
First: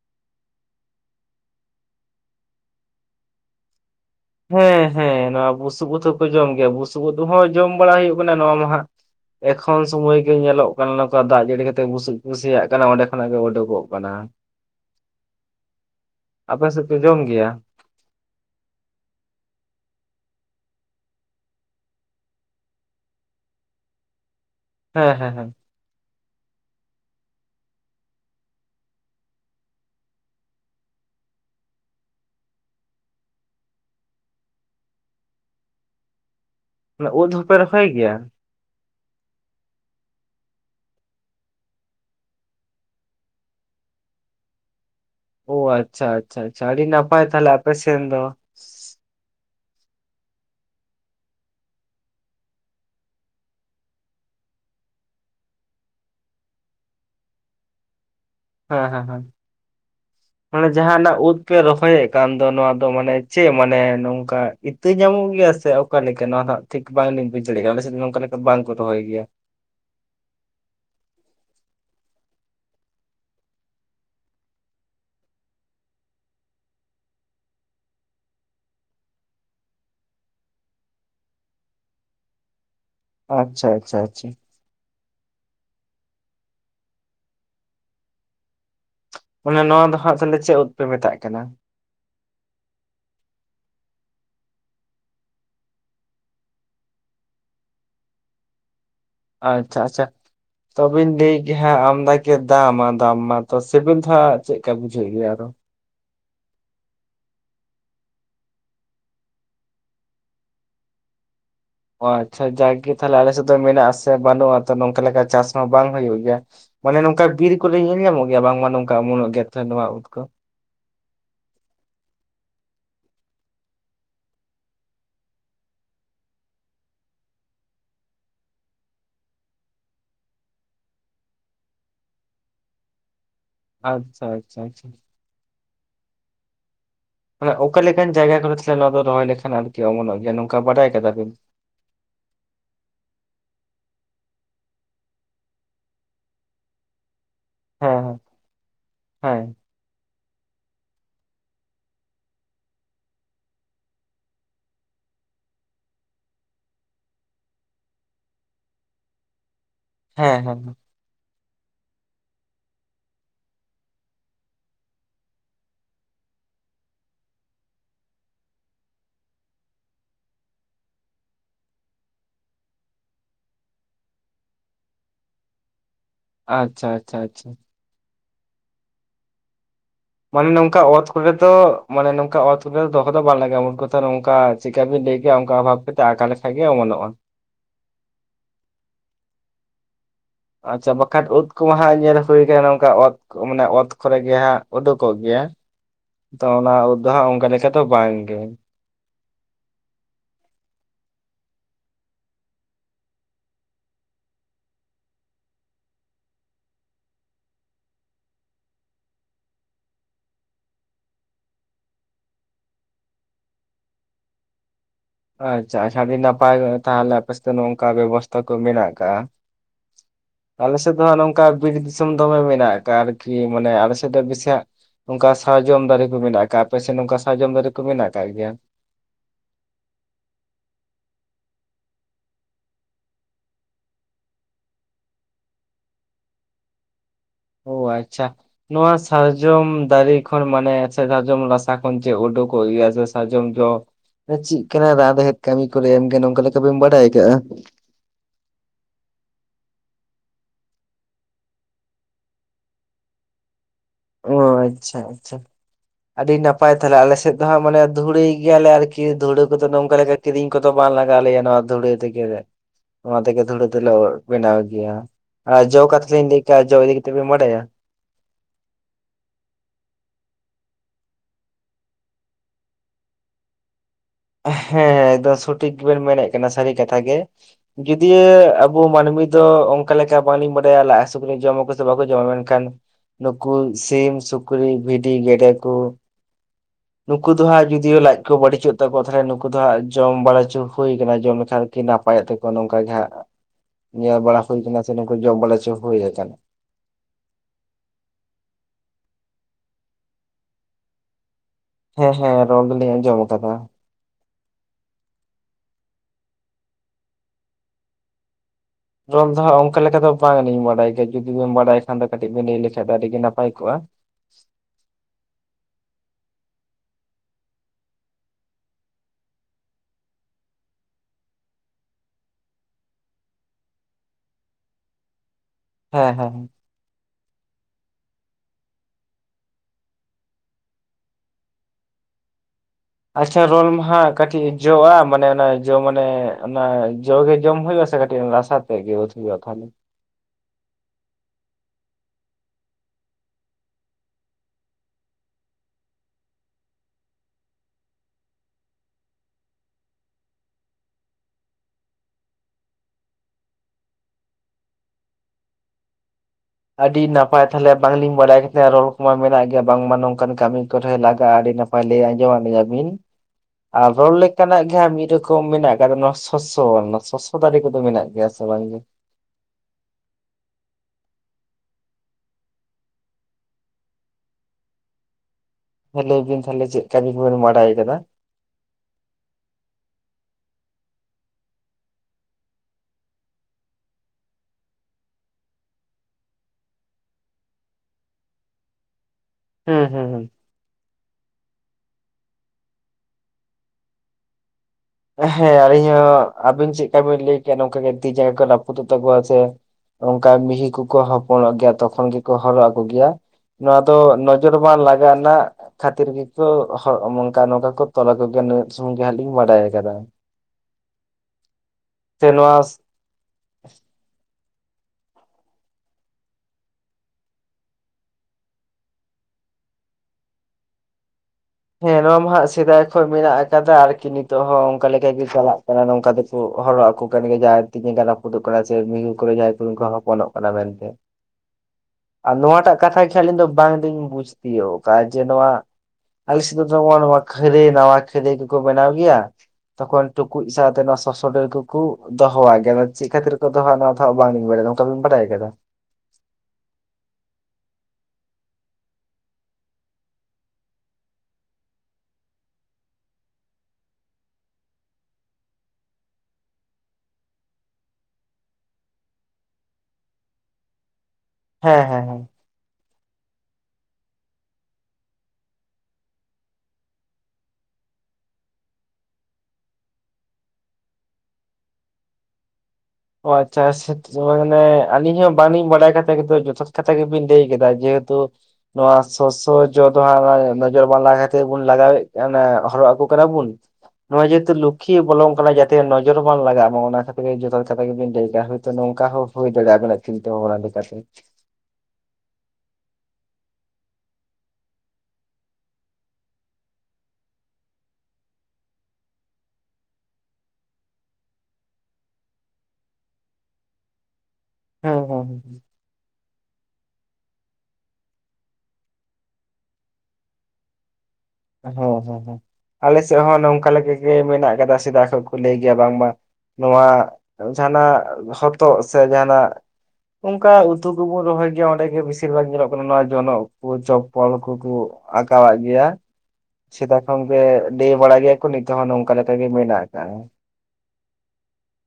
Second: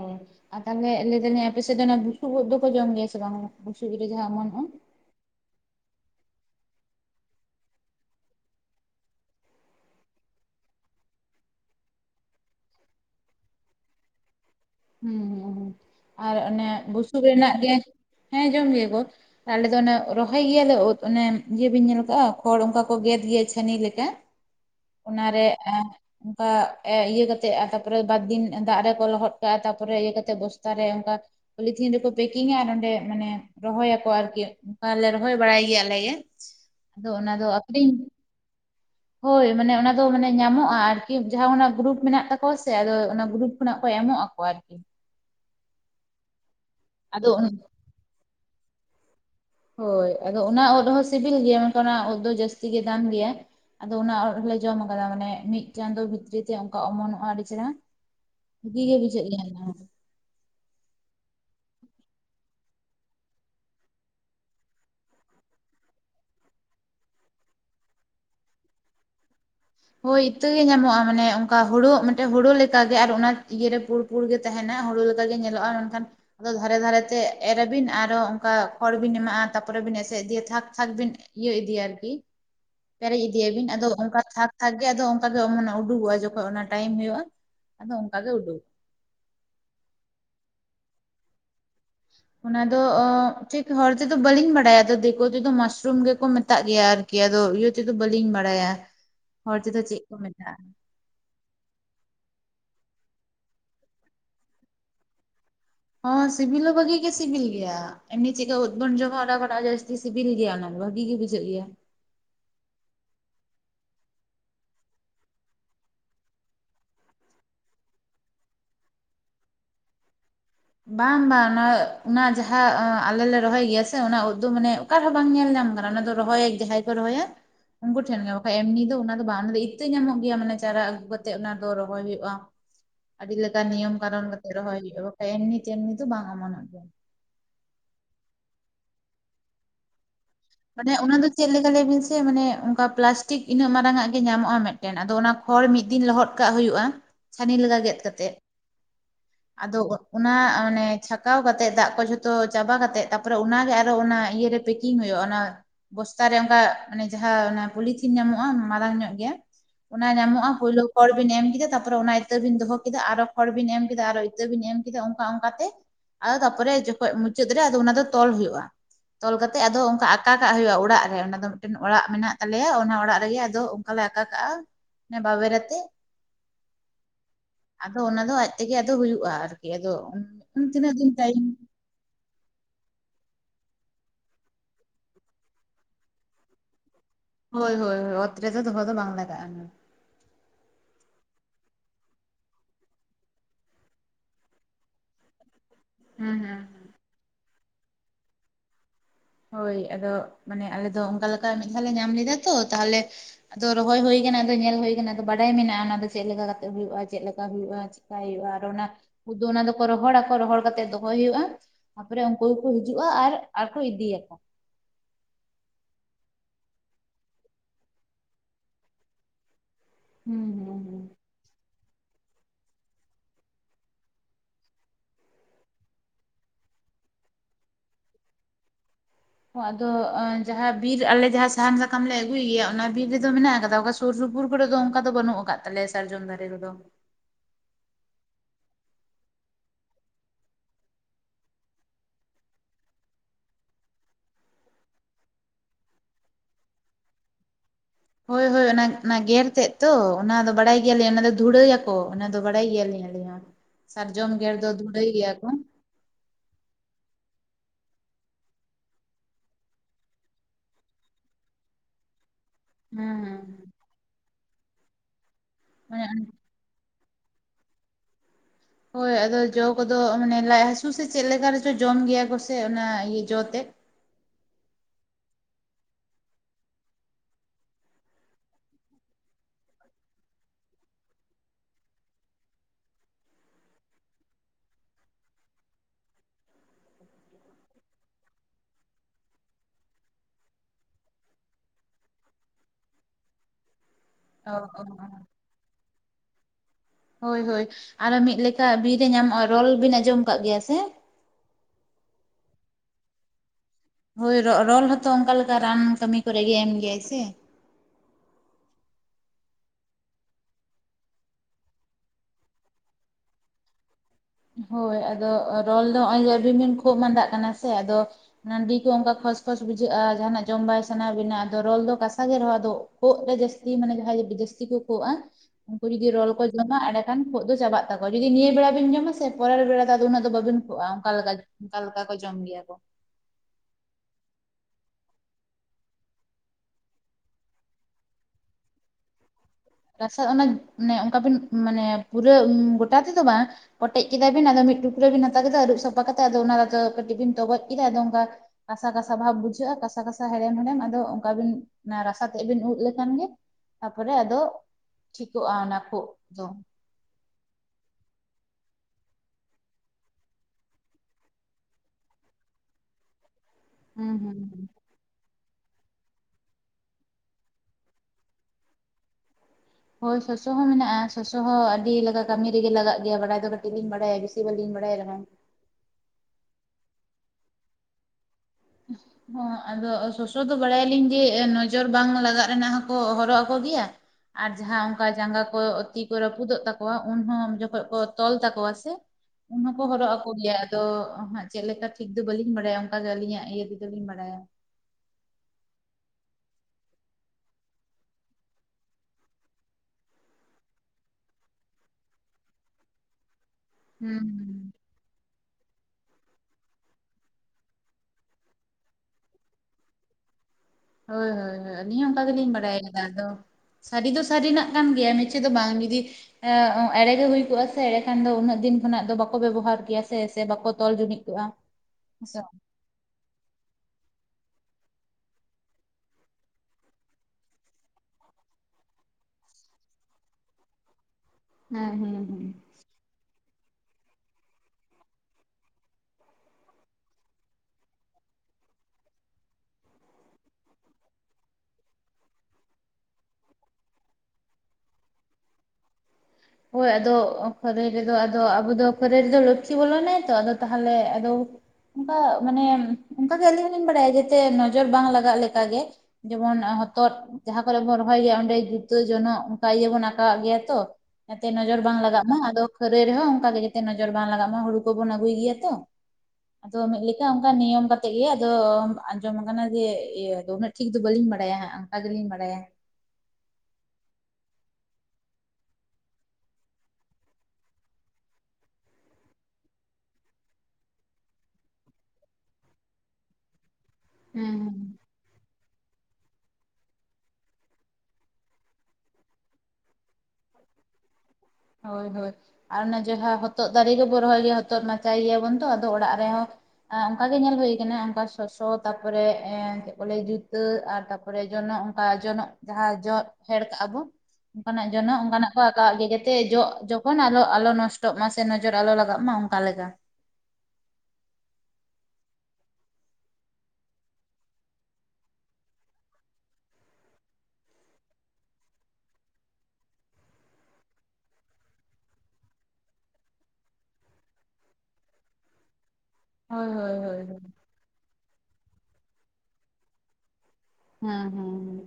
ᱟᱨ ᱛᱟᱦᱚᱞᱮ ᱞᱟᱹᱭ ᱫᱟᱹᱞᱤᱧ ᱟᱯᱮᱥᱮᱜ ᱫᱚ ᱚᱱᱟ ᱵᱩᱥᱩᱵ ᱩᱫ ᱫᱚᱠᱚ ᱡᱚᱢ ᱜᱮᱭᱟ ᱥᱮ ᱵᱟᱝ? ᱵᱩᱥᱩᱵ ᱨᱮ ᱡᱟᱦᱟᱸ ᱚᱢᱚᱱᱚᱜ-ᱟ᱾ ᱦᱮᱸ ᱦᱮᱸ ᱱᱚᱣᱟ ᱵᱩᱥᱩᱵ ᱩᱫ ᱦᱚᱸᱠᱚ ᱡᱚᱢ ᱜᱮᱭᱟ ᱵᱩᱥᱩᱵ ᱩᱫ ᱦᱚᱸ ᱡᱚᱢ ᱵᱟᱲᱟ ᱦᱩᱭᱩᱜ ᱠᱟᱱᱟ ᱱᱚᱣᱟ ᱢᱟ ᱦᱟᱸᱜ᱾ ᱮᱠᱷᱚᱱ ᱥᱚᱢᱚᱭ ᱜᱮ ᱧᱮᱞᱚᱜ ᱠᱟᱱᱟ ᱱᱚᱝᱠᱟ ᱫᱟᱜᱽ ᱡᱟᱹᱲᱤ ᱠᱟᱛᱮᱜ ᱵᱩᱥᱩᱵ ᱠᱩ ᱥᱤᱭᱟᱜ ᱠᱟᱱᱟ ᱚᱸᱰᱮ ᱠᱷᱚᱱᱟᱜ ᱜᱮ ᱩᱰᱩᱠᱚᱜ ᱠᱟᱱᱟ᱾ ᱦᱩᱸ ᱦᱩᱸ ᱦᱩᱸ ᱟᱨ ᱟᱯᱮ ᱚᱱᱮ ᱥᱮᱫ ᱯᱮ ᱡᱚᱢ ᱵᱩᱥᱩᱵ ᱜᱮᱭᱟ ᱨᱮᱱᱟᱜ ᱜᱮ ᱦᱮᱸ ᱡᱚᱢ ᱜᱮᱭᱟ ᱠᱚ᱾ ᱟᱞᱮ ᱫᱚ ᱚᱱᱮ ᱨᱚᱦᱚᱭ ᱜᱮᱭᱟᱞᱮ ᱳᱫ, ᱚᱱᱮ ᱤᱭᱟᱹ ᱵᱤᱱ ᱧᱮᱞ ᱠᱟᱜᱼᱟ ᱠᱷᱚᱲ ᱚᱱᱠᱟ ᱠᱚ ᱜᱮᱫ ᱜᱮᱭᱟ ᱪᱷᱟᱹᱱᱤ ᱞᱮᱠᱟ? *inaudible* ᱦᱮᱸ ᱦᱮᱸ ᱚᱱᱟᱨᱮ ᱦᱮᱸ ᱮᱸ ᱚᱝᱠᱟ ᱮ ᱤᱭᱟᱹ ᱠᱟᱛᱮᱜ ᱛᱟᱯᱚᱨᱮ ᱵᱟᱨ ᱫᱤᱱ ᱫᱟᱜᱽ ᱨᱮᱠᱚ ᱞᱚᱦᱚᱫ ᱠᱟᱜᱼᱟ ᱛᱟᱯᱚᱨᱮ ᱤᱭᱟᱹ ᱠᱟᱛᱮ ᱵᱚᱥᱛᱟᱨᱮ ᱚᱝᱠᱟ ᱯᱚᱞᱤᱛᱷᱤᱱ ᱨᱮᱠᱚ ᱯᱮᱠᱤᱝᱟ ᱟᱨ ᱱᱚᱸᱰᱮ ᱢᱟᱱᱮ ᱨᱚᱦᱚᱭᱟᱠᱚ ᱟᱨᱠᱤ ᱚᱝᱠᱟᱞᱮ ᱨᱚᱦᱚᱭ ᱵᱟᱲᱟᱭ ᱜᱮᱭᱟ ᱟᱞᱮᱜᱮ᱾ ᱟᱫᱚ ᱩᱫ ᱚᱱᱟ ᱫᱚ ᱦᱚᱸᱯᱮ ᱨᱚᱦᱚᱭ ᱟᱹᱠᱷᱨᱤᱧ ᱜᱮᱭᱟ ᱦᱳᱭ ᱢᱟᱱᱮ ᱚᱱᱟ ᱫᱚ ᱢᱟᱱᱮ ᱧᱟᱢᱚᱜ-ᱟ ᱟᱨᱠᱤ ᱡᱟᱦᱟᱸ ᱚᱱᱟ ᱜᱨᱩᱯ ᱢᱮᱱᱟᱜ ᱛᱟᱠᱚᱣᱟ ᱥᱮ ᱟᱫᱚ ᱚᱱᱟ ᱜᱨᱩᱯ ᱠᱷᱚᱱᱟᱜ ᱠᱚ ᱮᱢᱚᱜ-ᱟ᱾ ᱠᱚ ᱟᱨᱠᱤ᱾ ᱚ ᱟᱪᱪᱷᱟ ᱟᱪᱪᱷᱟ ᱟᱪᱪᱷᱟ ᱟᱹᱰᱤ ᱱᱟᱯᱟᱭ ᱟᱫᱚ ᱛᱟᱦᱚᱞᱮ ᱟᱯᱮ ᱥᱮᱱ ᱫᱚ᱾ ᱦᱳᱭ ᱟᱫᱚ ᱚᱱᱟ ᱩᱫ ᱦᱚᱸ ᱥᱤᱵᱤᱞ ᱜᱮᱭᱟ ᱢᱮᱱᱠᱷᱟᱱ ᱚᱱᱟ ᱩᱫ ᱫᱚ ᱡᱟᱹᱥᱛᱤ ᱜᱮ ᱫᱟᱢ ᱜᱮᱭᱟ᱾ ᱟᱫᱚ ᱚᱱᱟᱲᱟᱜ ᱦᱚᱞᱮ ᱡᱚᱢ ᱠᱟᱫᱟ ᱢᱟᱱᱮ ᱢᱤᱜ ᱪᱟᱸᱫᱳ ᱵᱷᱤᱛᱨᱤ ᱛᱮ ᱚᱱᱠᱟ ᱚᱢᱚᱱᱚᱜ-ᱟ ᱟᱹᱰᱤ ᱪᱮᱨᱦᱟ᱾ ᱦᱮᱸ ᱦᱮᱸ ᱦᱚᱭ᱾ ᱢᱟᱱᱮ ᱡᱟᱦᱟᱸᱱᱟᱜ ᱩᱫ ᱯᱮ ᱨᱚᱦᱚᱭᱮᱫ ᱠᱟᱱ ᱫᱚ ᱱᱚᱣᱟ ᱫᱚ ᱢᱟᱱᱮ ᱪᱮᱫ ᱢᱟᱱᱮ ᱱᱚᱝᱠᱟ ᱤᱛᱟᱹ ᱧᱟᱢᱚᱜ ᱜᱮᱭᱟ ᱥᱮ ᱚᱠᱟᱮ ᱞᱮᱠᱟ ᱱᱚᱣᱟ ᱦᱟᱜ ᱴᱷᱤᱠ ᱵᱟᱝᱞᱤᱧ ᱵᱩᱡ ᱫᱟᱲᱮᱭᱟᱜᱭᱟ ᱟᱞᱮᱫ ᱫᱚ ᱱᱚᱝᱠᱟ ᱞᱮᱠᱟ ᱵᱟᱝᱠᱚ ᱨᱚᱦᱚᱭ ᱜᱮᱭᱟ᱾ ᱦᱳᱭ ᱤᱛᱟᱹᱜ ᱜᱮ ᱧᱟᱢᱚᱜ-ᱟ ᱢᱟᱱᱮ ᱚᱱᱠᱟ ᱦᱳᱲᱳ ᱢᱮᱱ ᱦᱳᱲᱳ ᱞᱮᱠᱟᱜᱮ ᱟᱨ ᱚᱱᱟ ᱤᱭᱟᱹᱨᱮ ᱯᱩ ᱯᱩᱲ ᱜᱮ ᱛᱟᱦᱮᱱᱟ ᱦᱩᱲᱳ ᱞᱮᱠᱟᱜ ᱜᱮ ᱧᱮᱞᱚᱜ-ᱟ ᱢᱮᱱᱠᱷᱟᱱ ᱟᱫᱚ ᱫᱷᱟᱨᱮ ᱫᱷᱟᱨᱮᱛᱮ ᱮᱨᱵᱤᱱ ᱟᱨᱚ ᱚᱱᱠᱟ ᱠᱷᱚᱲ ᱵᱤᱱ ᱮᱢᱟᱜ-ᱟ ᱛᱟᱨᱯᱚᱨᱮ ᱵᱤᱱ ᱮᱥᱮᱫ ᱫᱤᱭᱤᱭᱟ ᱛᱷᱟᱠ ᱛᱷᱟᱠ ᱵᱤᱱ ᱤᱭᱟᱹ ᱤᱫᱤᱭᱟ ᱟᱨᱠᱤ ᱯᱮᱨᱮᱡ ᱤᱫᱤᱭᱟᱵᱤᱱ ᱟᱪᱪᱷᱟ ᱟᱫᱚ ᱟᱪᱪᱷᱟ ᱚᱱᱠᱟ ᱟᱪᱪᱷᱟ ᱛᱷᱟᱠ ᱛᱷᱟᱠ ᱜᱮ ᱟᱫᱚ ᱚᱱᱠᱟᱜᱮᱟᱱᱮ ᱩᱰᱩᱠᱚᱜ-ᱟ ᱡᱚᱠᱷᱚᱱ ᱚᱱᱟ ᱴᱟᱭᱤᱢ ᱦᱩᱭᱩᱜ-ᱟ ᱟᱫᱚ ᱚᱱᱠᱟᱜᱮ ᱩᱰᱩᱠᱚᱜ-ᱟ᱾ ᱢᱟᱱᱮ ᱱᱚᱣᱟ ᱫᱚ ᱦᱟᱸᱜ ᱛᱟᱦᱚᱞᱮ ᱪᱮᱫ ᱩᱫ ᱯᱮ ᱢᱮᱛᱟᱜ ᱠᱟᱱᱟ? ᱚᱱᱟ ᱫᱚ ᱴᱷᱤᱠ ᱦᱚᱲ ᱛᱮᱫᱚ ᱵᱟᱹᱞᱤᱧ ᱵᱟᱲᱟᱭᱟ ᱛᱚ ᱛᱮᱫᱚ ᱢᱟᱥᱨᱩᱢ ᱜᱮᱠᱚ ᱢᱮᱛᱟᱜ ᱜᱮᱭᱟ ᱟᱨᱠᱤ ᱠᱮᱭᱟ ᱟᱫᱚ ᱤᱭᱟᱹ ᱛᱮᱫᱚ ᱵᱟᱹᱞᱤᱧ ᱵᱟᱲᱟᱭᱟ᱾ ᱦᱚᱲ ᱟᱪᱪᱷᱟ ᱛᱮᱫᱚ ᱪᱮᱫ ᱟᱪᱪᱷᱟ ᱠᱚ ᱢᱮᱛᱟᱜᱼᱟ ᱛᱚ ᱵᱤᱧ ᱞᱟᱹᱭ ᱜᱮ ᱦᱟᱸᱜ ᱟᱢᱫᱟ ᱠᱤ ᱫᱟᱢᱟ ᱫᱟᱢ ᱢᱟ ᱛᱚ ᱥᱮᱵᱤᱞ ᱫᱚ ᱦᱟᱸᱜ ᱪᱮᱫ ᱠᱟ ᱵᱩᱡᱷᱟᱹᱜ ᱜᱮᱭᱟ ᱟᱨᱚ ᱦᱚᱸ ᱥᱤᱵᱤᱞ ᱦᱚᱸ ᱵᱷᱟᱹᱜᱤ ᱜᱮ ᱥᱤᱵᱤᱞ ᱜᱮᱭᱟ ᱮᱢᱱᱤ ᱪᱤᱠᱠᱟ ᱩᱫᱽ ᱵᱚᱱ ᱡᱚᱢᱟ ᱚᱱᱟ ᱠᱷᱚᱱᱟᱜ ᱡᱟᱹᱥᱛᱤ ᱥᱤᱵᱤᱞ ᱜᱮᱭᱟ ᱚᱱᱟ ᱫᱚ ᱵᱷᱟᱜᱤ ᱜᱮ ᱵᱩᱡᱷᱟᱹᱜ ᱜᱮᱭᱟ᱾ ᱚ ᱟᱪᱪᱷᱟ ᱡᱟᱜᱜᱮ ᱛᱟᱦᱚᱞᱮ ᱟᱞᱮᱥᱮᱫ ᱫᱚ ᱢᱮᱱᱟᱜ ᱟᱥᱮ ᱵᱟᱹᱱᱩᱜ-ᱟ ᱛᱚ ᱱᱚᱝᱠᱟ ᱞᱮᱠᱟ ᱪᱟᱥ ᱢᱟ ᱵᱟᱝ ᱦᱩᱭᱩᱜ ᱜᱮᱭᱟ᱾ ᱢᱟᱱᱮ ᱱᱚᱝᱠᱟ ᱵᱤᱨ ᱠᱚᱨᱮ ᱧᱮᱞ ᱧᱟᱢᱚᱜ ᱜᱮᱭᱟ ᱵᱟᱝ ᱱᱚᱝᱠᱟ ᱚᱢᱚᱱᱚᱜ ᱜᱮᱭᱟ ᱱᱚᱣᱟ ᱩᱫ ᱠᱚ ᱵᱟᱝ ᱵᱟᱝ ᱚᱱᱟ ᱚᱱᱟ ᱡᱟᱦᱟᱸ ᱟᱞᱮ ᱞᱮ ᱨᱚᱦᱚᱭ ᱜᱮᱭᱟ ᱥᱮ ᱚᱱᱟ ᱩᱫ ᱫᱚ ᱢᱟᱱᱮ ᱚᱠᱟ ᱨᱮ ᱦᱚᱸ ᱵᱟᱝ ᱧᱮᱞ ᱧᱟᱢ ᱠᱟᱱᱟ ᱚᱱᱟ ᱫᱚ ᱨᱚᱦᱚᱭ ᱠᱚ ᱨᱚᱦᱚᱭᱟ ᱩᱱᱠᱩ ᱴᱷᱮᱱ ᱜᱮ ᱵᱟᱠᱟᱱ ᱮᱢᱱᱤ ᱫᱚ ᱚᱱᱟ ᱫᱚ ᱵᱟᱝ ᱤᱛᱟᱹ ᱧᱟᱢᱚᱜ ᱜᱮᱭᱟ ᱢᱟᱱᱮ ᱪᱟᱨᱟ ᱟᱹᱜᱩ ᱠᱟᱛᱮᱜ ᱚᱱᱟ ᱫᱚ ᱨᱚᱦᱚᱭ ᱦᱩᱭᱩᱜ-ᱟ᱾ ᱟᱹᱰᱤ ᱞᱮᱠᱟᱱ ᱱᱤᱭᱚᱢ ᱠᱟᱨᱚᱱ ᱟᱪᱪᱷᱟ ᱠᱟᱛᱮ ᱟᱪᱪᱷᱟ ᱨᱚᱦᱚᱭ ᱟᱪᱪᱷᱟ ᱦᱩᱭᱩᱜ-ᱟ ᱵᱟᱠᱷᱟᱱ ᱮᱢᱱᱤ ᱮᱢᱱᱤ ᱫᱚ ᱵᱟᱝ ᱚᱢᱚᱱᱚᱜ ᱜᱮᱭᱟ᱾ ᱢᱟᱱᱮ ᱚᱠᱟ ᱞᱮᱠᱟᱱ ᱡᱟᱭᱜᱟ ᱠᱚᱨᱮ ᱱᱚᱣᱟ ᱫᱚ ᱨᱚᱦᱚᱭ ᱞᱮᱠᱷᱟᱱ ᱟᱨᱠᱤ ᱚᱢᱚᱱᱚᱜ ᱜᱮᱭᱟ ᱱᱚᱝ ᱾ ᱢᱟᱱᱮ ᱚᱱᱟ ᱫᱚ ᱪᱮᱫ ᱞᱟᱹᱭ ᱞᱮᱭᱟ ᱵᱤᱱ ᱥᱮ ᱢᱟᱱᱮ ᱚᱱᱠᱟ ᱯᱞᱟᱥᱴᱤᱠ ᱤᱱᱟᱹᱜ ᱢᱟᱨᱟᱝ ᱟ ᱜᱮ ᱧᱟᱢᱚᱜ-ᱟ ᱢᱤᱫᱴᱮᱱ ᱟᱫᱚ ᱚᱱᱟ ᱠᱷᱚᱲ ᱢᱤᱫ ᱫᱤᱱ ᱞᱚᱦᱚᱫ ᱠᱟᱜ ᱦᱩᱭᱩᱜ-ᱟ ᱪᱷᱟᱹᱱᱤ ᱞᱮᱠᱟ ᱜᱮᱫ ᱦᱮᱸ ᱠᱟᱛᱮ ᱦᱮᱸ ᱟᱫᱚ ᱚᱱᱟ ᱟᱱᱮ ᱪᱷᱟᱠᱟᱣ ᱠᱟᱛᱮᱜ ᱫᱟᱜ ᱠᱚ ᱡᱷᱚᱛᱚ ᱪᱟᱵᱟ ᱠᱟᱛᱮᱜ ᱛᱟᱯᱚᱨᱮ ᱚᱱᱟᱜᱮ ᱟᱨᱚ ᱚᱱᱟ ᱤᱭᱟᱹᱨᱮ ᱯᱮᱠᱤᱝ ᱦᱩᱭᱩᱜ-ᱟ᱾ ᱚᱱᱟ ᱵᱚᱥᱛᱟ ᱨᱮ ᱚᱱᱠᱟ ᱢᱟᱱᱮ ᱡᱟᱦᱟᱸ ᱯᱚᱞᱤᱛᱷᱤᱱ ᱧᱟᱢᱚᱜ-ᱟ ᱢᱟᱨᱟᱝ ᱧᱚᱜ ᱜᱮᱭᱟ᱾ ᱚᱱᱟ ᱦᱮᱸ ᱦᱮᱸ ᱧᱟᱢᱚᱜ-ᱟ ᱦᱮᱸ ᱯᱳᱭᱞᱳ ᱠᱷᱚᱲ ᱵᱤᱱ ᱮᱢ ᱠᱮᱫᱟ ᱛᱟᱨᱯᱚᱨᱮ ᱚᱱᱟ ᱤᱛᱟᱹ ᱵᱤᱱ ᱫᱚᱦᱚ ᱟᱨᱚ ᱠᱷᱚᱲ ᱵᱤᱱ ᱮᱢ ᱠᱮᱫᱟ ᱟᱨᱚ ᱤᱛᱟᱹ ᱵᱤᱱ ᱮᱢ ᱠᱮᱫᱟ ᱚᱱᱠᱟ ᱚᱱᱠᱟᱛᱮ ᱟᱫᱚ ᱛᱟᱯᱚᱨᱮ ᱡᱚᱠᱷᱚᱱ ᱢᱩᱪᱟᱹᱫ ᱨᱮ ᱟᱫᱚ ᱚᱱᱟ ᱫᱚ ᱛᱚᱞ ᱦᱩᱭᱩᱜ-ᱟ ᱛᱚᱞ ᱠᱟᱛᱮ ᱟᱫᱚ ᱚᱱᱠᱟ ᱟᱠᱟ ᱠᱟᱜ ᱦᱩᱭᱩᱜ-ᱟ ᱚᱲᱟᱜ ᱨᱮ ᱚᱱᱟ ᱫᱚ ᱢᱤᱫᱴᱮᱱ ᱚᱲᱟᱜ ᱢᱮᱱᱟᱜ ᱛᱟᱞᱮᱭᱟ ᱚᱱᱟ ᱚᱲᱟᱜ ᱨᱮᱜᱮ ᱟᱫᱚ ᱚᱱᱠᱟ ᱞᱮ ᱟᱠᱟ ᱠᱟᱜ-ᱟ᱾ ᱵᱟᱵᱮᱨ ᱟᱛᱮᱡ᱾ ᱟᱪᱪᱷᱟ ᱟᱪᱪᱷᱟ ᱟᱪᱪᱷᱟ᱾ ᱟᱫᱚ ᱚᱱᱟ ᱫᱚ ᱟᱡ ᱛᱮᱜᱮ ᱟᱫᱚ ᱦᱩᱭᱩᱜ-ᱟ ᱟᱨᱠᱤ ᱟᱫᱚ ᱢᱟᱱᱮ ᱱᱚᱝᱠᱟ ᱛᱤᱱᱟᱹᱜ ᱚᱛ ᱫᱤᱱ ᱠᱚᱨᱮ ᱴᱟᱭᱤᱢ ᱫᱚ ᱢᱟᱱᱮ ᱱᱚᱝᱠᱟ ᱚᱛᱵ ᱫᱚᱦᱚ ᱫᱚ ᱵᱟᱝ ᱞᱟᱜᱟᱜ-ᱟ ᱩᱱ ᱠᱟᱛᱷᱟ ᱱᱚᱝᱠᱟ ᱪᱮᱠᱟ ᱵᱤᱱ ᱞᱟᱹᱭ ᱠᱮᱭᱟ ᱚᱱᱠᱟ ᱚᱷᱟᱵ ᱠᱟᱛᱮ ᱟᱠᱟ ᱞᱮᱠᱷᱟᱡ ᱜᱮ ᱚᱢᱚᱱᱚᱜ-ᱟ᱾ ᱦᱳᱭ ᱦᱳᱭ ᱚᱛ ᱨᱮᱫᱚ ᱫᱚ ᱵᱟᱝ ᱞᱟᱜᱟᱜ-ᱟ᱾ ᱟᱪᱪᱷᱟ ᱵᱟᱠᱷᱟᱱ ᱩᱫᱽ ᱠᱚᱢᱟ ᱦᱟᱜ ᱧᱮᱞ ᱦᱩᱭᱩ ᱠᱟᱱᱟ ᱱᱚᱝᱠᱟ ᱚᱛ ᱢᱟᱱᱮ ᱚᱛ ᱠᱚᱨᱮ ᱜᱮ ᱦᱟᱸᱜ ᱩᱰᱩᱠᱚᱜ ᱜᱮᱭᱟ᱾ ᱦᱩᱸ ᱛᱚ ᱦᱩᱸ ᱚᱱᱟ ᱩᱫᱽ ᱫᱚ ᱦᱟᱸᱜ ᱚᱱᱠᱟ ᱞᱮᱠᱟ ᱫᱚ ᱵᱟᱝᱜᱮ᱾ ᱦᱳᱭ ᱟᱫᱚ ᱢᱟᱱᱮ ᱟᱞᱮ ᱫᱚ ᱚᱱᱠᱟ ᱞᱮᱠᱟ ᱢᱤᱫ ᱫᱷᱟᱣ ᱞᱮ ᱧᱟᱢ ᱞᱮᱫᱟ ᱛᱚ ᱛᱟᱦᱚᱞᱮ ᱟᱫᱚ ᱨᱚᱦᱚᱭ ᱦᱩᱭ ᱟᱠᱟᱱᱟ ᱟᱫᱚ ᱧᱮᱞ ᱦᱩᱭ ᱠᱟᱱᱟ ᱟᱫᱚ ᱵᱟᱰᱟᱭ ᱢᱮᱱᱟᱜ-ᱟ ᱚᱱᱟᱫᱚ ᱪᱮᱫ ᱠᱟᱛᱮᱜ ᱦᱩᱭᱩᱜ-ᱟ ᱪᱮᱫᱞᱮᱠᱟ ᱦᱩᱭᱩᱜ-ᱟ᱾ ᱪᱮᱠᱟᱭ ᱦᱩᱭᱩᱜ-ᱟ ᱟᱨ ᱚᱱᱟ ᱩᱫ ᱚᱱᱟ ᱫᱚᱠᱚ ᱨᱚᱦᱚᱲᱟᱠᱚ ᱨᱚᱦᱚᱲ ᱠᱟᱛᱮ ᱫᱚᱦᱚᱭ ᱦᱩᱭᱩᱜ-ᱟ᱾ ᱛᱟᱨᱯᱚᱨᱮ ᱩᱱᱠᱩ ᱜᱮᱠᱚ ᱦᱤᱡᱩᱜᱼᱟ ᱟᱨ ᱟᱨ ᱠᱚ ᱤᱫᱤᱭᱟᱠᱚ ᱾ ᱟᱪᱪᱷᱟ ᱟᱪᱪᱷᱟ ᱟᱹᱰᱤ ᱱᱟᱯᱟᱭ ᱛᱟᱦᱚᱞᱮ ᱟᱯᱮ ᱥᱮᱫ ᱫᱚ ᱱᱚᱝᱠᱟ ᱵᱮᱵᱚᱥᱛᱟ ᱠᱚ ᱢᱮᱱᱟᱜ ᱟᱠᱟᱜᱼᱟ ᱾ ᱦᱩᱸ ᱟᱞᱮ ᱦᱩᱸ ᱥᱮᱫ ᱦᱩᱸ ᱫᱚ ᱦᱟᱸᱜ ᱱᱚᱝᱠᱟ ᱵᱤᱨ ᱫᱤᱥᱚᱢ ᱫᱚᱢᱮ ᱢᱮᱱᱟᱜ ᱟᱠᱟᱫᱼᱟ ᱟᱨᱠᱤ ᱢᱟᱱᱮ ᱟᱞᱮ ᱥᱮᱫ ᱫᱚ ᱵᱮᱥᱤ ᱦᱟᱸᱜ ᱚᱱᱠᱟ ᱥᱟᱨᱡᱚᱢ ᱫᱟᱨᱮ ᱠᱚ ᱢᱮᱱᱟᱜ ᱟᱠᱟᱜᱼᱟ ᱟᱯᱮ ᱥᱮᱫ ᱚᱱᱠᱟ ᱥᱟᱨᱡᱚᱢ ᱫᱟᱨᱮ ᱠᱚ ᱢᱮᱱᱟᱜ ᱠᱟᱜ ᱜᱮᱭᱟ? ᱦᱚᱸ ᱟᱫᱚ ᱡᱟᱦᱟᱸ ᱵᱤᱨ ᱟᱞᱮ ᱡᱟᱦᱟᱸ ᱥᱟᱦᱟᱱ ᱥᱟᱠᱟᱢ ᱞᱮ ᱟᱹᱜᱩᱭ ᱜᱮᱭᱟ ᱚᱱᱟ ᱵᱤᱨ ᱨᱮᱫᱚ ᱢᱮᱱᱟᱜ ᱟᱠᱟᱫᱟ ᱚᱠᱟ ᱥᱩᱨ ᱥᱩᱯᱩᱨ ᱠᱚᱨᱮ ᱫᱚ ᱚᱱᱠᱟ ᱫᱚ ᱵᱟᱱᱩ ᱠᱟᱫ ᱛᱟᱞᱮᱭᱟ ᱥᱟᱨᱡᱚᱢ ᱫᱟᱨᱮ ᱠᱚᱫᱚ ᱾ ᱚᱳ ᱟᱪᱪᱷᱟ ᱾ ᱱᱚᱣᱟ ᱥᱟᱨᱡᱚᱢ ᱫᱟᱨᱮ ᱠᱷᱚᱱ ᱢᱟᱱᱮ ᱥᱟᱨᱡᱚᱢ ᱨᱟᱥᱟ ᱠᱷᱚᱱ ᱪᱮ ᱳᱰᱳᱠᱚᱜ ᱜᱮᱭᱟ ᱥᱮ ᱥᱟᱨᱡᱚᱢ ᱡᱚ ᱪᱮᱫ ᱠᱟᱱᱟ ᱨᱟᱱ ᱨᱮᱦᱮᱫ ᱠᱟᱹᱢᱤ ᱠᱚᱨᱮ ᱮᱢ ᱜᱟᱱᱚ ᱱᱚᱝᱠᱟ ᱞᱮᱠᱟ ᱵᱤᱱ ᱵᱟᱲᱟᱭ ᱟᱠᱟᱜᱼᱟ᱾ ᱦᱳᱭ ᱦᱳᱭ ᱾ ᱚᱱᱟ ᱚᱱᱟ ᱜᱮᱨ ᱛᱮᱫ ᱛᱚ ᱚᱱᱟ ᱫᱚ ᱵᱟᱲᱟᱭ ᱜᱮᱭᱟᱞᱤᱧ ᱚᱱᱟ ᱫᱚ ᱫᱷᱩᱲᱟᱹᱭ ᱟᱠᱚ ᱚᱱᱟ ᱫᱚ ᱵᱟᱲᱟᱭ ᱜᱮᱭᱟᱞᱤᱧ ᱟᱹᱞᱤᱧ ᱾ ᱥᱟᱨᱡᱚᱢ ᱚ ᱜᱮᱨ ᱫᱚ ᱟᱪᱪᱷᱟ ᱫᱷᱩᱲᱟᱹᱭ ᱜᱮᱭᱟ ᱟᱪᱪᱷᱟ ᱠᱚ ᱾ ᱟᱹᱰᱤ ᱱᱟᱯᱟᱭ ᱛᱟᱦᱚᱞᱮ ᱟᱞᱮ ᱥᱮᱫ ᱫᱚ ᱦᱟᱸᱜ ᱢᱟᱱᱮ ᱫᱷᱩᱲᱟᱹᱭ ᱜᱮᱭᱟᱞᱮ ᱟᱨᱠᱤ ᱫᱷᱩᱲᱟᱹ ᱠᱚᱫᱚ ᱱᱚᱝᱠᱟ ᱞᱮᱠᱟ ᱠᱤᱨᱤᱧ ᱠᱚᱫᱚ ᱵᱟᱝ ᱞᱟᱜᱟᱣ ᱟᱞᱮᱭᱟ ᱱᱚᱣᱟ ᱫᱷᱩᱲᱟᱹ ᱛᱮᱜᱮ ᱱᱚᱣᱟ ᱦᱮᱸ ᱛᱮᱜᱮ ᱫᱷᱩᱲᱟᱹᱫᱚᱞᱮ ᱵᱮᱱᱟᱣ ᱜᱮᱭᱟ ᱟᱨ ᱡᱚ ᱠᱟᱛᱷᱟᱧ ᱦᱮᱸ ᱞᱤᱧ ᱡᱚ ᱤᱫᱤ ᱠᱟᱛᱮᱫ ᱵᱤᱱ ᱵᱟᱰᱟᱭᱟ? ᱦᱳᱭ ᱟᱫᱚ ᱡᱚ ᱠᱚᱫᱚ ᱢᱟᱱᱮ ᱞᱟᱡ ᱦᱟᱹᱥᱩ ᱥᱮ ᱪᱮᱫ ᱞᱮᱠᱟ ᱨᱮᱪᱚ ᱡᱚᱢ ᱜᱮᱭᱟ ᱠᱚᱥᱮ ᱚᱱᱟ ᱤᱭᱟᱹ ᱡᱚ ᱛᱮᱫ? ᱦᱮᱸ ᱮᱠᱫᱚᱢ ᱥᱚᱴᱷᱤᱠ ᱵᱮᱱ ᱢᱮᱱᱮᱫ ᱠᱟᱱᱟ ᱥᱟᱹᱨᱤ ᱠᱟᱛᱷᱟ ᱜᱮ᱾ ᱡᱩᱚᱫᱤᱭᱳ ᱟᱵᱚ ᱢᱟᱹᱱᱢᱤ ᱫᱚ ᱚᱱᱠᱟ ᱞᱮᱠᱟ ᱵᱟᱹᱞᱤᱧ ᱵᱟᱰᱟᱭᱟ ᱞᱟᱡ ᱦᱟᱹᱥᱩᱧ ᱡᱚᱢᱟᱠᱚ ᱥᱮ ᱵᱟᱠᱚ ᱡᱚᱢᱟ ᱢᱮᱱᱠᱷᱟᱱ ᱱᱩᱠᱩ ᱥᱤᱢ ᱥᱩᱠᱨᱤ ᱵᱷᱤᱰᱤ ᱜᱮᱰᱮ ᱠᱚ ᱱᱩᱠᱩ ᱫᱚ ᱦᱟᱸᱜ ᱡᱩᱫᱤᱭᱳ ᱞᱟᱡ ᱠᱚ ᱵᱟᱹᱲᱤᱡᱚᱜ ᱛᱟᱠᱚ ᱛᱟᱦᱚᱞᱮ ᱱᱩᱠᱩ ᱫᱚ ᱦᱟᱸᱜ ᱡᱚᱢ ᱵᱟᱲᱟ ᱦᱚᱪᱚ ᱦᱩᱭ ᱟᱠᱟᱱᱟ ᱡᱚᱢ ᱞᱮᱠᱷᱟᱱ ᱟᱨᱠᱤ ᱱᱟᱯᱟᱭᱚᱜ ᱛᱟᱠᱚᱣᱟ ᱱᱚᱝᱠᱟ ᱜᱮ ᱦᱟᱸᱜ᱾ *unintelligible* ᱧᱮᱞ ᱵᱟᱲᱟ ᱚ ᱦᱩᱭ ᱠᱟᱱᱟ ᱚ ᱥᱮ ᱱᱩᱠᱩ ᱡᱚᱢ ᱵᱟᱲᱟ ᱪᱚ ᱦᱩᱭ ᱟᱠᱟᱱᱟ ᱾ ᱦᱳᱭ ᱦᱳᱭ ᱟᱨ ᱢᱤᱫ ᱞᱮᱠᱟ ᱵᱤᱨ ᱨᱮ ᱧᱟᱢᱚᱜᱼᱟ ᱨᱳᱞ ᱵᱤᱱ ᱟᱸᱢᱚᱢ ᱟᱠᱟᱫ ᱜᱮᱭᱟ ᱥᱮ? ᱦᱮᱸ ᱦᱮᱸ ᱨᱳᱞ ᱫᱚᱞᱤᱧ ᱟᱸᱡᱚᱢ ᱟᱠᱟᱫᱟ ᱾ ᱦᱳᱭ ᱨᱚᱞ ᱦᱚᱸᱛᱚ ᱚᱱᱠᱟ ᱞᱮᱠᱟ ᱨᱟᱱ ᱠᱟᱹᱢᱤ ᱠᱚᱨᱮ ᱜᱮ ᱮᱢ ᱜᱮᱭᱟᱭ ᱥᱮ᱾ ᱨᱚᱞ ᱫᱚ ᱦᱟᱸᱜ ᱚᱱᱠᱟ ᱞᱮᱠᱟ ᱫᱚ ᱵᱟᱝ ᱟᱹᱞᱤᱧ ᱵᱟᱲᱟᱭ ᱜᱮᱭᱟ, ᱡᱩᱫᱤ ᱵᱮᱱ ᱵᱟᱲᱟᱭ ᱠᱷᱟᱱ ᱫᱚ ᱠᱟᱹᱴᱤᱡ ᱵᱮᱱ ᱞᱟᱹᱭ ᱞᱮᱠᱷᱟᱱᱡ ᱫᱚ ᱟᱹᱰᱤᱜ ᱱᱟᱯᱟᱭ ᱠᱚᱜᱼᱟ? ᱦᱳᱭ ᱟᱫᱚ ᱨᱚᱞ ᱫᱚ ᱱᱚᱜ ᱚᱭ ᱡᱮ ᱨᱤᱢᱤᱞ ᱠᱚ ᱵᱟᱸᱫᱟ ᱠᱟᱱᱟ ᱥᱮ ᱟᱫᱚ ᱱᱟᱰᱤᱨᱤ ᱠᱚ ᱚᱱᱠᱟ ᱠᱷᱚᱥ ᱠᱷᱚᱥ ᱵᱩᱡᱷᱟᱹᱜᱼᱟ ᱡᱟᱦᱟ ᱱᱟᱜ ᱡᱚᱢ ᱵᱟᱭ ᱥᱟᱱᱟ ᱵᱤᱱᱟ ᱟᱫᱚ ᱨᱚᱞ ᱫᱚ ᱠᱟᱥᱟ ᱜᱮ ᱨᱮᱦᱚᱸ ᱟᱫᱚ ᱾ ᱠᱷᱳᱜ ᱨᱮ ᱡᱟᱹᱥᱛᱤ ᱢᱟᱱᱮ ᱡᱟᱦᱟᱸᱭ ᱡᱟᱹᱥᱛᱤ ᱠᱚ ᱠᱷᱳᱜᱼᱟ ᱩᱱᱠᱩ ᱡᱩᱫᱤ ᱦᱮᱸ ᱦᱮᱸ ᱨᱚᱞ ᱠᱚ ᱦᱮᱸ ᱡᱚᱢᱟ ᱮᱸᱰᱮᱠᱷᱟᱱ ᱠᱷᱳᱜ ᱫᱚ ᱪᱟᱵᱟᱜ ᱛᱟᱠᱚᱣᱟ ᱡᱩᱫᱤ ᱱᱤᱭᱟᱹ ᱵᱮᱲᱟ ᱵᱤᱱ ᱡᱚᱢᱟ ᱟᱥᱮ ᱯᱚᱨᱮᱨ ᱵᱮᱲᱟ ᱫᱚ ᱟᱫᱚ ᱩᱱᱟᱹᱜ ᱫᱚ ᱵᱟᱟᱹᱵᱤᱱ ᱠᱷᱜᱼᱟ ᱚᱱᱠᱟ ᱞᱮᱠᱟ ᱚᱱᱠᱟ ᱞᱮᱠᱟ ᱠᱚ ᱡᱚᱢ ᱜᱮᱭᱟ ᱠᱚ ᱾ ᱟᱪᱪᱷᱟ ᱨᱚᱞ ᱢᱟ ᱦᱟᱸᱜ ᱠᱟᱹᱴᱤᱡ ᱡᱚᱜᱼᱟ ᱢᱟᱱᱮ ᱚᱱᱟ ᱡᱚ ᱢᱟᱱᱮ ᱚᱱᱟ ᱡᱚ ᱜᱮ ᱡᱚᱢ ᱦᱩᱭᱩ ᱟᱥᱮ ᱠᱟᱹᱴᱤᱡ *inaudible* ᱨᱟᱥᱟ ᱚᱱᱟ ᱟᱱᱮ ᱚᱱᱠᱟ ᱵᱤᱱ ᱢᱟᱱᱮ ᱯᱩᱨᱟᱹ ᱜᱚᱴᱟ ᱛᱮᱫᱚ ᱵᱟᱝ ᱠᱚᱴᱮᱡ ᱠᱮᱫᱟ ᱵᱤᱱ ᱟᱫᱚ ᱢᱤᱫ ᱴᱩᱠᱨᱟᱹ ᱵᱤᱱ ᱦᱟᱛᱟᱣ ᱠᱮᱫᱟ ᱟᱨᱩᱯ ᱥᱟᱯᱷᱟ ᱠᱟᱛᱮᱫ ᱟᱫᱚ ᱚᱱᱟ ᱟᱫᱚ ᱠᱟᱹᱴᱤᱡ ᱵᱤᱱ ᱛᱚᱜᱚᱡ ᱠᱮᱫᱟ ᱟᱫᱚ ᱚᱱᱠᱟ ᱠᱟᱥᱟ ᱠᱟᱥᱟ ᱵᱷᱟᱵ ᱵᱩᱡᱷᱟᱹᱜᱼᱟ ᱠᱟᱥᱟ ᱠᱟᱥᱟ ᱦᱮᱨᱮᱢ ᱦᱮᱨᱮᱢ ᱟᱫᱚ ᱚᱱᱠᱟ ᱵᱤᱱ ᱚᱱᱟ ᱨᱟᱥᱟ ᱛᱮ ᱵᱤᱱ ᱩᱫ ᱞᱮᱠᱷᱟᱱ ᱜᱮ ᱛᱟᱯᱚᱨᱮ ᱟᱫᱚ ᱴᱷᱤᱠᱚᱜᱼᱟ ᱚᱱᱟ ᱠᱷᱳ ᱫᱚ ᱾ ᱟᱹᱰᱤ ᱱᱟᱯᱟᱭ ᱛᱟᱦᱚᱞᱮ ᱵᱟᱝᱞᱤᱧ ᱵᱟᱲᱟᱭ ᱠᱟᱱ ᱛᱟᱦᱮᱸᱱᱟ ᱨᱚᱞ ᱠᱚᱢᱟ ᱢᱮᱱᱟᱜ ᱜᱮᱭᱟ ᱵᱟᱝᱢᱟ ᱱᱚᱝᱠᱟᱱ ᱠᱟᱹᱢᱤ ᱠᱚᱨᱮᱚ ᱞᱟᱜᱟᱜᱼᱟ ᱟᱹᱰᱤ ᱱᱟᱯᱟᱭ᱾ ᱞᱟᱹᱭ ᱟᱸᱡᱚᱢᱟ ᱞᱮᱭᱟᱵᱤᱱ ᱟᱨ ᱦᱩᱸ ᱨᱚᱞ ᱦᱩᱸ ᱞᱮᱠᱟᱱᱟᱜ ᱦᱩᱸ ᱜᱮ ᱦᱟᱸᱜ ᱢᱤᱫ ᱨᱚᱠᱚᱢ ᱠᱚ ᱢᱮᱱᱟᱜ ᱟᱠᱟᱫᱟ ᱱᱚᱣᱟ ᱥᱚᱥᱚ ᱥᱚᱥᱚ ᱫᱟᱨᱮ ᱠᱚᱫᱚ ᱢᱮᱱᱟᱜ ᱜᱮᱭᱟ ᱥᱮ ᱵᱟᱝ ᱜᱮ? ᱦᱳᱭ ᱥᱚᱥᱳ ᱦᱚᱸ ᱢᱮᱱᱟᱜᱼᱟ, ᱥᱚᱥᱳ ᱦᱚᱸ ᱟᱹᱰᱤ ᱞᱮᱠᱟ ᱠᱟᱹᱢᱤ ᱨᱮᱜᱮ ᱞᱟᱜᱟᱜ ᱜᱮᱭᱟ ᱵᱟᱰᱟᱭ ᱫᱚ ᱠᱟᱹᱴᱤᱡ ᱞᱤᱧ ᱵᱟᱲᱟᱭᱟ ᱵᱤᱥᱤ ᱵᱟᱟᱹᱞᱤᱧ ᱵᱟᱲᱟᱭᱟ ᱨᱮᱦᱚᱸ ᱾ ᱛᱟᱦᱚᱞᱮ ᱞᱟᱭ ᱵᱤᱱ ᱛᱟᱦᱚᱞᱮ ᱪᱮᱫ ᱠᱟᱹᱢᱤ ᱠᱚᱵᱤᱱ ᱵᱟᱲᱟᱭ ᱟᱠᱟᱫᱟ ᱾ *unintelligible* ᱟᱫᱚ ᱥᱚᱥᱚ ᱫᱚ ᱵᱟᱲᱟᱭ ᱟᱞᱤᱧ ᱡᱮ ᱱᱚᱡᱚᱨ ᱵᱟᱝ ᱞᱟᱜᱟᱜ ᱨᱮᱱᱟᱜ ᱦᱚᱠᱚᱸ ᱦᱚᱨᱚᱜ ᱟᱠᱚ ᱜᱮᱭᱟ᱾ ᱟᱨ ᱡᱟᱦᱟᱸ ᱚᱱᱠᱟ ᱡᱟᱸᱜᱟ ᱠᱚ ᱛᱤ ᱠᱚ ᱨᱟᱹᱯᱩᱫᱚᱜ ᱛᱟᱠᱚᱣᱟ ᱩᱱᱦᱚᱸ ᱡᱚᱠᱷᱚᱭ ᱠᱚ ᱛᱚᱞ ᱛᱟᱠᱚᱣᱟ ᱥᱮ ᱩᱱ ᱦᱚᱸᱠᱚ ᱦᱩᱸ ᱦᱩᱸ ᱦᱚᱨᱚᱜ ᱦᱩᱸ ᱟᱠᱚ ᱜᱮᱭᱟ ᱟᱫᱚ ᱦᱟᱸᱜ ᱪᱮᱫ ᱞᱮᱠᱟ ᱴᱷᱤᱠ ᱫᱚ ᱵᱟᱹᱞᱤᱧ ᱵᱟᱲᱟᱭᱟ ᱚᱱᱠᱟ ᱜᱮ ᱟᱹᱞᱤᱧᱟᱜ ᱤᱭᱟᱹ ᱛᱮᱫᱚ ᱞᱤᱧ ᱵᱟᱲᱟᱭᱟ᱾ ᱦᱮᱸ ᱟᱹᱞᱤᱧ ᱦᱚᱸ ᱟᱵᱤᱱ ᱪᱤᱜᱠᱟ ᱵᱤᱱ ᱞᱟᱹᱭ ᱠᱮᱜᱼᱟ, ᱱᱚᱝᱠᱟ ᱜᱮ ᱛᱤ ᱡᱟᱸᱜᱟ ᱠᱚ ᱨᱟᱹᱯᱩᱫᱚᱜ ᱛᱟᱠᱚᱣᱟ ᱥᱮ ᱚᱝᱠᱟ ᱢᱤᱦᱤ ᱠᱚᱠᱚ ᱦᱚᱯᱚᱱᱚᱜ ᱜᱮᱭᱟ ᱛᱚᱠᱷᱚᱱ ᱜᱮᱠᱚ ᱦᱚᱨᱚᱜ ᱟᱠᱚ ᱜᱮᱭᱟ᱾ ᱱᱚᱣᱟ ᱫᱚ ᱦᱩᱸ ᱱᱚᱡᱚᱨ ᱵᱟᱝ ᱞᱟᱡᱼᱼ ᱠᱟᱱᱟ ᱠᱷᱟᱹᱛᱤᱨ ᱜᱮᱠᱚ ᱦᱚᱨᱚ ᱢᱚᱱᱠᱟ ᱱᱚᱠᱟ ᱠᱚ ᱛᱚᱞ ᱟᱠᱚᱜᱮ ᱱᱤᱱᱟᱹᱜ ᱥᱳᱢᱳᱭ ᱜᱮᱦᱟᱸᱜ ᱞᱤᱧ ᱵᱟᱰᱟᱭᱟ᱾ ᱠᱟᱫᱟ᱾ ᱦᱳᱭ ᱦᱳᱭ ᱦᱳᱭ ᱟᱹᱞᱤᱧ ᱦᱚᱸ ᱚᱱᱠᱟ ᱥᱮ ᱜᱮᱞᱤᱧ ᱱᱚᱣᱟ ᱵᱟᱰᱟᱭ ᱟᱠᱟᱫᱟ ᱟᱫᱚ ᱥᱟᱹᱨᱤ ᱫᱚ ᱥᱟᱹᱨᱤᱱᱟᱜ ᱠᱟᱱ ᱜᱮᱭᱟ ᱢᱤᱪᱷᱟᱹ ᱫᱚ ᱵᱟᱝ ᱡᱩᱫᱤᱼᱼ ᱮ ᱩᱸ ᱮᱲᱮ ᱜᱮ ᱦᱩᱭ ᱠᱚᱜᱼᱟ ᱥᱮ ᱮᱸᱲᱮ ᱠᱷᱟᱱ ᱫᱚ ᱩᱱᱟᱹᱜ ᱫᱤᱱ ᱠᱷᱚᱱᱟᱜ ᱫᱚ ᱵᱟᱠᱚ ᱵᱮᱵᱚᱦᱟᱨ ᱠᱮᱭᱟ ᱥᱮ ᱥᱮ ᱵᱟᱠᱚ ᱛᱚᱞ ᱡᱩᱱᱤᱡ ᱠᱚᱜᱼᱟ᱾ ᱦᱮᱸ ᱱᱚᱣᱟ ᱢᱟᱦᱟᱸᱜ ᱥᱮᱫᱟᱭ ᱠᱷᱚᱡ ᱢᱮᱱᱟᱜᱼᱟ᱾ ᱠᱟᱫᱟ ᱟᱨᱠᱤ ᱱᱤᱛᱚᱜ ᱦᱚᱸ ᱚᱱᱠᱟ ᱞᱮᱠᱟ ᱜᱮ ᱪᱟᱞᱟᱜ ᱠᱟᱱᱟ ᱱᱚᱝᱠᱟ ᱫᱚᱠᱚ ᱦᱚᱨᱚᱜ ᱟᱠᱚ ᱠᱟᱱ ᱜᱮᱭᱟ ᱡᱟᱦᱟᱸᱭ ᱛᱤ ᱡᱟᱸᱜᱟ ᱨᱟᱹᱯᱩᱫᱚᱜ ᱠᱟᱱᱟ ᱥᱮ ᱢᱤᱦᱩ ᱠᱚᱨᱮ ᱡᱟᱦᱟᱸᱭ ᱠᱚᱨᱮᱱ ᱠᱚ ᱦᱚᱯᱚᱱᱚᱜ ᱠᱟᱱᱟ ᱢᱮᱱᱛᱮ᱾ ᱦᱮᱸ ᱦᱮᱸ ᱟᱨ ᱦᱮᱸ ᱱᱚᱣᱟᱴᱟᱜ ᱠᱟᱛᱷᱟ ᱜᱮᱦᱟᱸᱜ ᱟᱹᱞᱤᱧ ᱫᱚ ᱵᱟᱝᱞᱤᱧ ᱵᱩᱡ ᱛᱤᱭᱳ ᱚᱠᱟᱜ ᱡᱮ ᱱᱚᱣᱟ ᱟᱞᱮ ᱥᱮᱫ ᱫᱚ ᱱᱚᱣᱟ ᱱᱚᱣᱟ ᱠᱷᱟᱹᱨᱟᱹᱭ ᱱᱟᱣᱟ ᱠᱷᱟᱹᱨᱟᱹᱭ ᱠᱚᱠᱚ ᱵᱮᱱᱟᱣ ᱜᱮᱭᱟ᱾ ᱛᱚᱠᱷᱚᱱ ᱛᱩᱠᱩᱡ ᱥᱟᱣᱛᱮ ᱱᱚᱣᱟ ᱥᱚᱥᱚ ᱰᱟᱹᱨ ᱠᱩᱠᱩᱼᱼ ᱫᱚᱦᱚᱣᱟᱜ ᱜᱮ ᱱᱚ ᱪᱮᱜ ᱠᱷᱟᱹᱛᱤᱨ ᱠᱚ ᱫᱚᱦᱚᱣᱟᱜ ᱱᱚᱣᱟ ᱫᱚᱦᱟᱸᱜ ᱵᱟᱝᱞᱤᱧ ᱵᱟᱲᱟᱭᱟ ᱱᱚᱝᱠᱟ ᱵᱤᱱ ᱵᱟᱰᱟᱭ ᱟᱠᱟᱫᱟ? ᱦᱳᱭ ᱟᱫᱚ ᱠᱷᱟᱹᱨᱟᱹᱭ ᱨᱮᱫᱚ ᱟᱫᱚ ᱟᱵᱚ ᱫᱚ ᱠᱷᱟᱹᱨᱟᱹᱭ ᱨᱮᱫᱚ ᱞᱚᱠᱠᱷᱤ ᱵᱚᱞᱚᱱᱟᱭ ᱛᱚ ᱟᱫᱚ ᱛᱟᱦᱞᱮ ᱟᱫᱚ ᱚᱱᱠᱟ ᱢᱟᱱᱮ ᱚᱱᱠᱟᱜᱮ ᱟᱹᱞᱤᱧ ᱦᱚᱞᱤᱧ ᱵᱟᱲᱟᱭᱟ ᱡᱟᱛᱮ ᱱᱚᱡᱚᱨ ᱵᱟᱝ ᱞᱟᱜᱟᱜ ᱞᱮᱠᱟ ᱜᱮ ᱡᱮᱢᱚᱱ ᱦᱚᱛᱚᱫ ᱡᱟᱦᱟᱸ ᱠᱚᱨᱮ ᱵᱚᱱ ᱨᱚᱦᱚᱭ ᱜᱮᱭᱟ ᱚᱸᱰᱮ ᱡᱩᱛᱟᱹ ᱡᱚᱱᱚᱜ ᱚᱝᱠᱟ ᱤᱭᱟᱹ ᱵᱚᱱ ᱟᱸᱠᱟᱣᱟᱜ ᱜᱮᱭᱟ ᱛᱚ᱾ ᱡᱟᱛᱮ ᱱᱚᱡᱚᱨ ᱦᱮᱸ ᱵᱟᱝ ᱦᱮᱸ ᱦᱮᱸ ᱞᱟᱜᱟᱜ ᱢᱟ ᱟᱫᱚ ᱠᱷᱟᱹᱨᱟᱹᱭ ᱨᱮᱦᱚᱸ ᱚᱝᱠᱟ ᱜᱮ ᱡᱟᱛᱮ ᱱᱚᱡᱚᱨ ᱵᱟᱝ ᱞᱟᱜᱟᱜ ᱢᱟ ᱦᱩᱲᱩ ᱠᱚᱵᱚᱱ ᱟᱹᱜᱩᱭ ᱜᱮᱭᱟ ᱛᱚ᱾ ᱟᱫᱚ ᱢᱤᱫ ᱞᱮᱠᱟ ᱚᱝᱠᱟ ᱱᱤᱭᱚᱢ ᱠᱟᱛᱮᱜ ᱜᱮ ᱟᱫᱚ ᱟᱸᱡᱚᱢ ᱟᱠᱟᱱᱟ ᱡᱮ ᱤᱭᱟᱹ ᱩᱱᱟᱹᱜᱼᱼ ᱴᱷᱤᱠ ᱫᱚ ᱵᱟᱹᱞᱤᱧ ᱵᱟᱲᱟᱭᱟ ᱦᱟᱸᱜ ᱚᱝᱠᱟ ᱜᱮᱞᱤᱧ ᱵᱟᱲᱟᱭᱟ᱾ ᱚ ᱟᱪᱪᱷᱟ ᱢᱟᱱᱮ ᱟᱹᱞᱤᱧ ᱦᱚᱸ ᱵᱟᱝᱞᱤᱧ ᱵᱟᱰᱟᱭ ᱠᱟᱛᱮᱜ ᱜᱮᱛᱚ ᱡᱚᱛᱷᱟᱛ ᱠᱟᱛᱷᱟ ᱜᱮᱵᱤᱱ ᱞᱟᱹᱭ ᱠᱮᱫᱟ ᱡᱮᱦᱮᱛᱩ ᱱᱚᱣᱟ ᱥᱚᱥᱚ ᱡᱚ ᱫᱚᱦᱟᱸᱜ ᱱᱚᱡᱚᱨ ᱵᱟᱝ ᱞᱟᱜᱟᱜ ᱠᱷᱟᱹᱛᱤᱨ ᱵᱩᱱ ᱞᱟᱜᱟᱣᱮᱜ ᱠᱟᱱᱟ, ᱦᱚᱨᱚᱜ ᱟᱠᱩ ᱠᱟᱱᱟ ᱵᱩᱱ᱾ ᱱᱚᱜᱼᱚᱭ ᱦᱮᱸ ᱡᱮᱦᱮᱛᱩ ᱦᱮᱸ ᱞᱚᱠᱠᱷᱤ ᱵᱚᱞᱚᱝ ᱠᱟᱱᱟᱭ ᱡᱟᱛᱮ ᱱᱚᱡᱚᱨ ᱵᱟᱝ ᱞᱟᱜᱟᱜ ᱢᱟ ᱚᱱᱟ ᱠᱷᱟᱹᱛᱤᱨ ᱜᱮ ᱡᱚᱛᱚ ᱴᱷᱤᱠ ᱠᱟᱛᱷᱟ ᱜᱮᱵᱤᱱ ᱞᱟᱹᱭ ᱠᱟᱜᱼᱟ, ᱦᱳᱭ ᱛᱚ ᱱᱚᱝᱠᱟ ᱦᱚᱸ ᱦᱩᱭ ᱫᱟᱲᱮᱜᱼᱟ ᱟᱵᱮᱱᱟᱜ ᱪᱤᱱᱛᱟᱹ ᱵᱷᱟᱵᱱᱟ ᱞᱮᱠᱟᱛᱮ᱾ ᱦᱳᱭ ᱦᱳᱭ ᱟᱨ ᱚᱱᱟ ᱡᱟᱦᱟᱸ ᱦᱚᱛᱚᱫ ᱫᱟᱨᱮ ᱜᱮᱵᱚᱱ ᱨᱚᱦᱚᱭ ᱜᱮᱭᱟ ᱦᱚᱛᱚᱫ ᱢᱟᱪᱟᱭ ᱜᱮᱭᱟᱵᱚᱱ ᱛᱚ ᱟᱫᱚ ᱚᱲᱟᱜ ᱨᱮᱦᱚᱸ ᱟᱸ ᱚᱱᱠᱟ ᱜᱮ ᱧᱮᱞ ᱦᱳᱭ ᱠᱟᱱᱟ ᱚᱱᱠᱟ ᱥᱚᱥᱚ ᱛᱟᱯᱚᱨᱮ ᱮᱸ ᱮᱱᱛᱮ ᱠᱚ ᱞᱟᱹᱭ ᱡᱩᱛᱟᱹ ᱟᱨ ᱛᱟ ᱯᱚᱨᱮ ᱡᱚᱱᱚᱜ ᱚᱝᱠᱟ ᱡᱚᱱᱚᱜ ᱡᱟᱦᱟᱸ ᱡᱚᱫ ᱦᱮᱲ ᱠᱟᱜᱼᱟ ᱵᱚ ᱚᱱᱠᱟᱱᱟᱜ ᱦᱮᱸ ᱡᱚᱱᱚᱜ ᱦᱮᱸ ᱦᱮᱸ ᱚᱱᱠᱟᱱᱟᱜ ᱠᱚ ᱟᱠᱟᱸ ᱟᱜ ᱜᱮ ᱡᱟᱛ ᱛᱮ ᱡᱚᱜ ᱡᱚᱠᱷᱚᱱ ᱟᱞᱚ ᱟᱞᱚ ᱱᱚᱥᱴᱚᱜ ᱢᱟ ᱥᱮ ᱱᱚᱡᱚᱨ ᱟᱞᱚ ᱞᱟᱜᱟᱜ ᱢᱟ ᱚᱝᱠᱟ ᱞᱮᱠᱟ᱾ ᱦᱚᱸ ᱦᱚᱸ ᱦᱚᱸ ᱟᱞᱮ ᱥᱮᱫ ᱦᱚᱸ ᱱᱚᱝᱠᱟ ᱞᱮᱠᱟᱜᱮ ᱢᱮᱱᱟᱜ ᱟᱠᱟᱫᱟ ᱥᱮᱫᱟᱭ ᱠᱷᱚᱱ ᱠᱚ ᱞᱟᱹᱭ ᱜᱮᱭᱟ ᱵᱟᱝ ᱵᱟ ᱱᱚᱣᱟ ᱡᱟᱦᱟᱸᱱᱟᱜ ᱦᱚᱛᱚᱜ ᱥᱮ ᱡᱟᱦᱟᱱᱟᱜ ᱩᱝᱠᱟ ᱩᱛᱩ ᱠᱚᱵᱚᱱ ᱨᱚᱦᱚᱭ ᱜᱮᱭᱟ ᱚᱸᱰᱮ ᱜᱮ ᱵᱤᱥᱤᱨ ᱵᱷᱟᱜᱽ ᱧᱮᱞᱚᱜ ᱠᱟᱱᱟ ᱱᱚᱣᱟ ᱡᱚᱱᱚᱜ ᱠᱩ ᱪᱚᱯᱚᱞ ᱠᱩᱠᱩ ᱟᱠᱟᱣᱟᱜ ᱜᱮᱭᱟ᱾ ᱦᱳᱭ ᱦᱳᱭ ᱥᱮᱫᱟᱭ ᱦᱳᱭ ᱠᱷᱚᱱ ᱦᱮᱸ ᱜᱮ ᱞᱟᱹᱭ ᱵᱟᱲᱟ ᱜᱮᱭᱟ ᱠᱚ ᱱᱤᱛᱚᱜ ᱦᱚᱸ ᱱᱚᱝᱠᱟ ᱞᱮᱠᱟᱜᱮ ᱢᱮᱱᱟᱜ ᱟᱠᱟᱜᱼᱟ᱾ ᱦᱩᱸ ᱦᱩᱸ ᱦᱩᱸ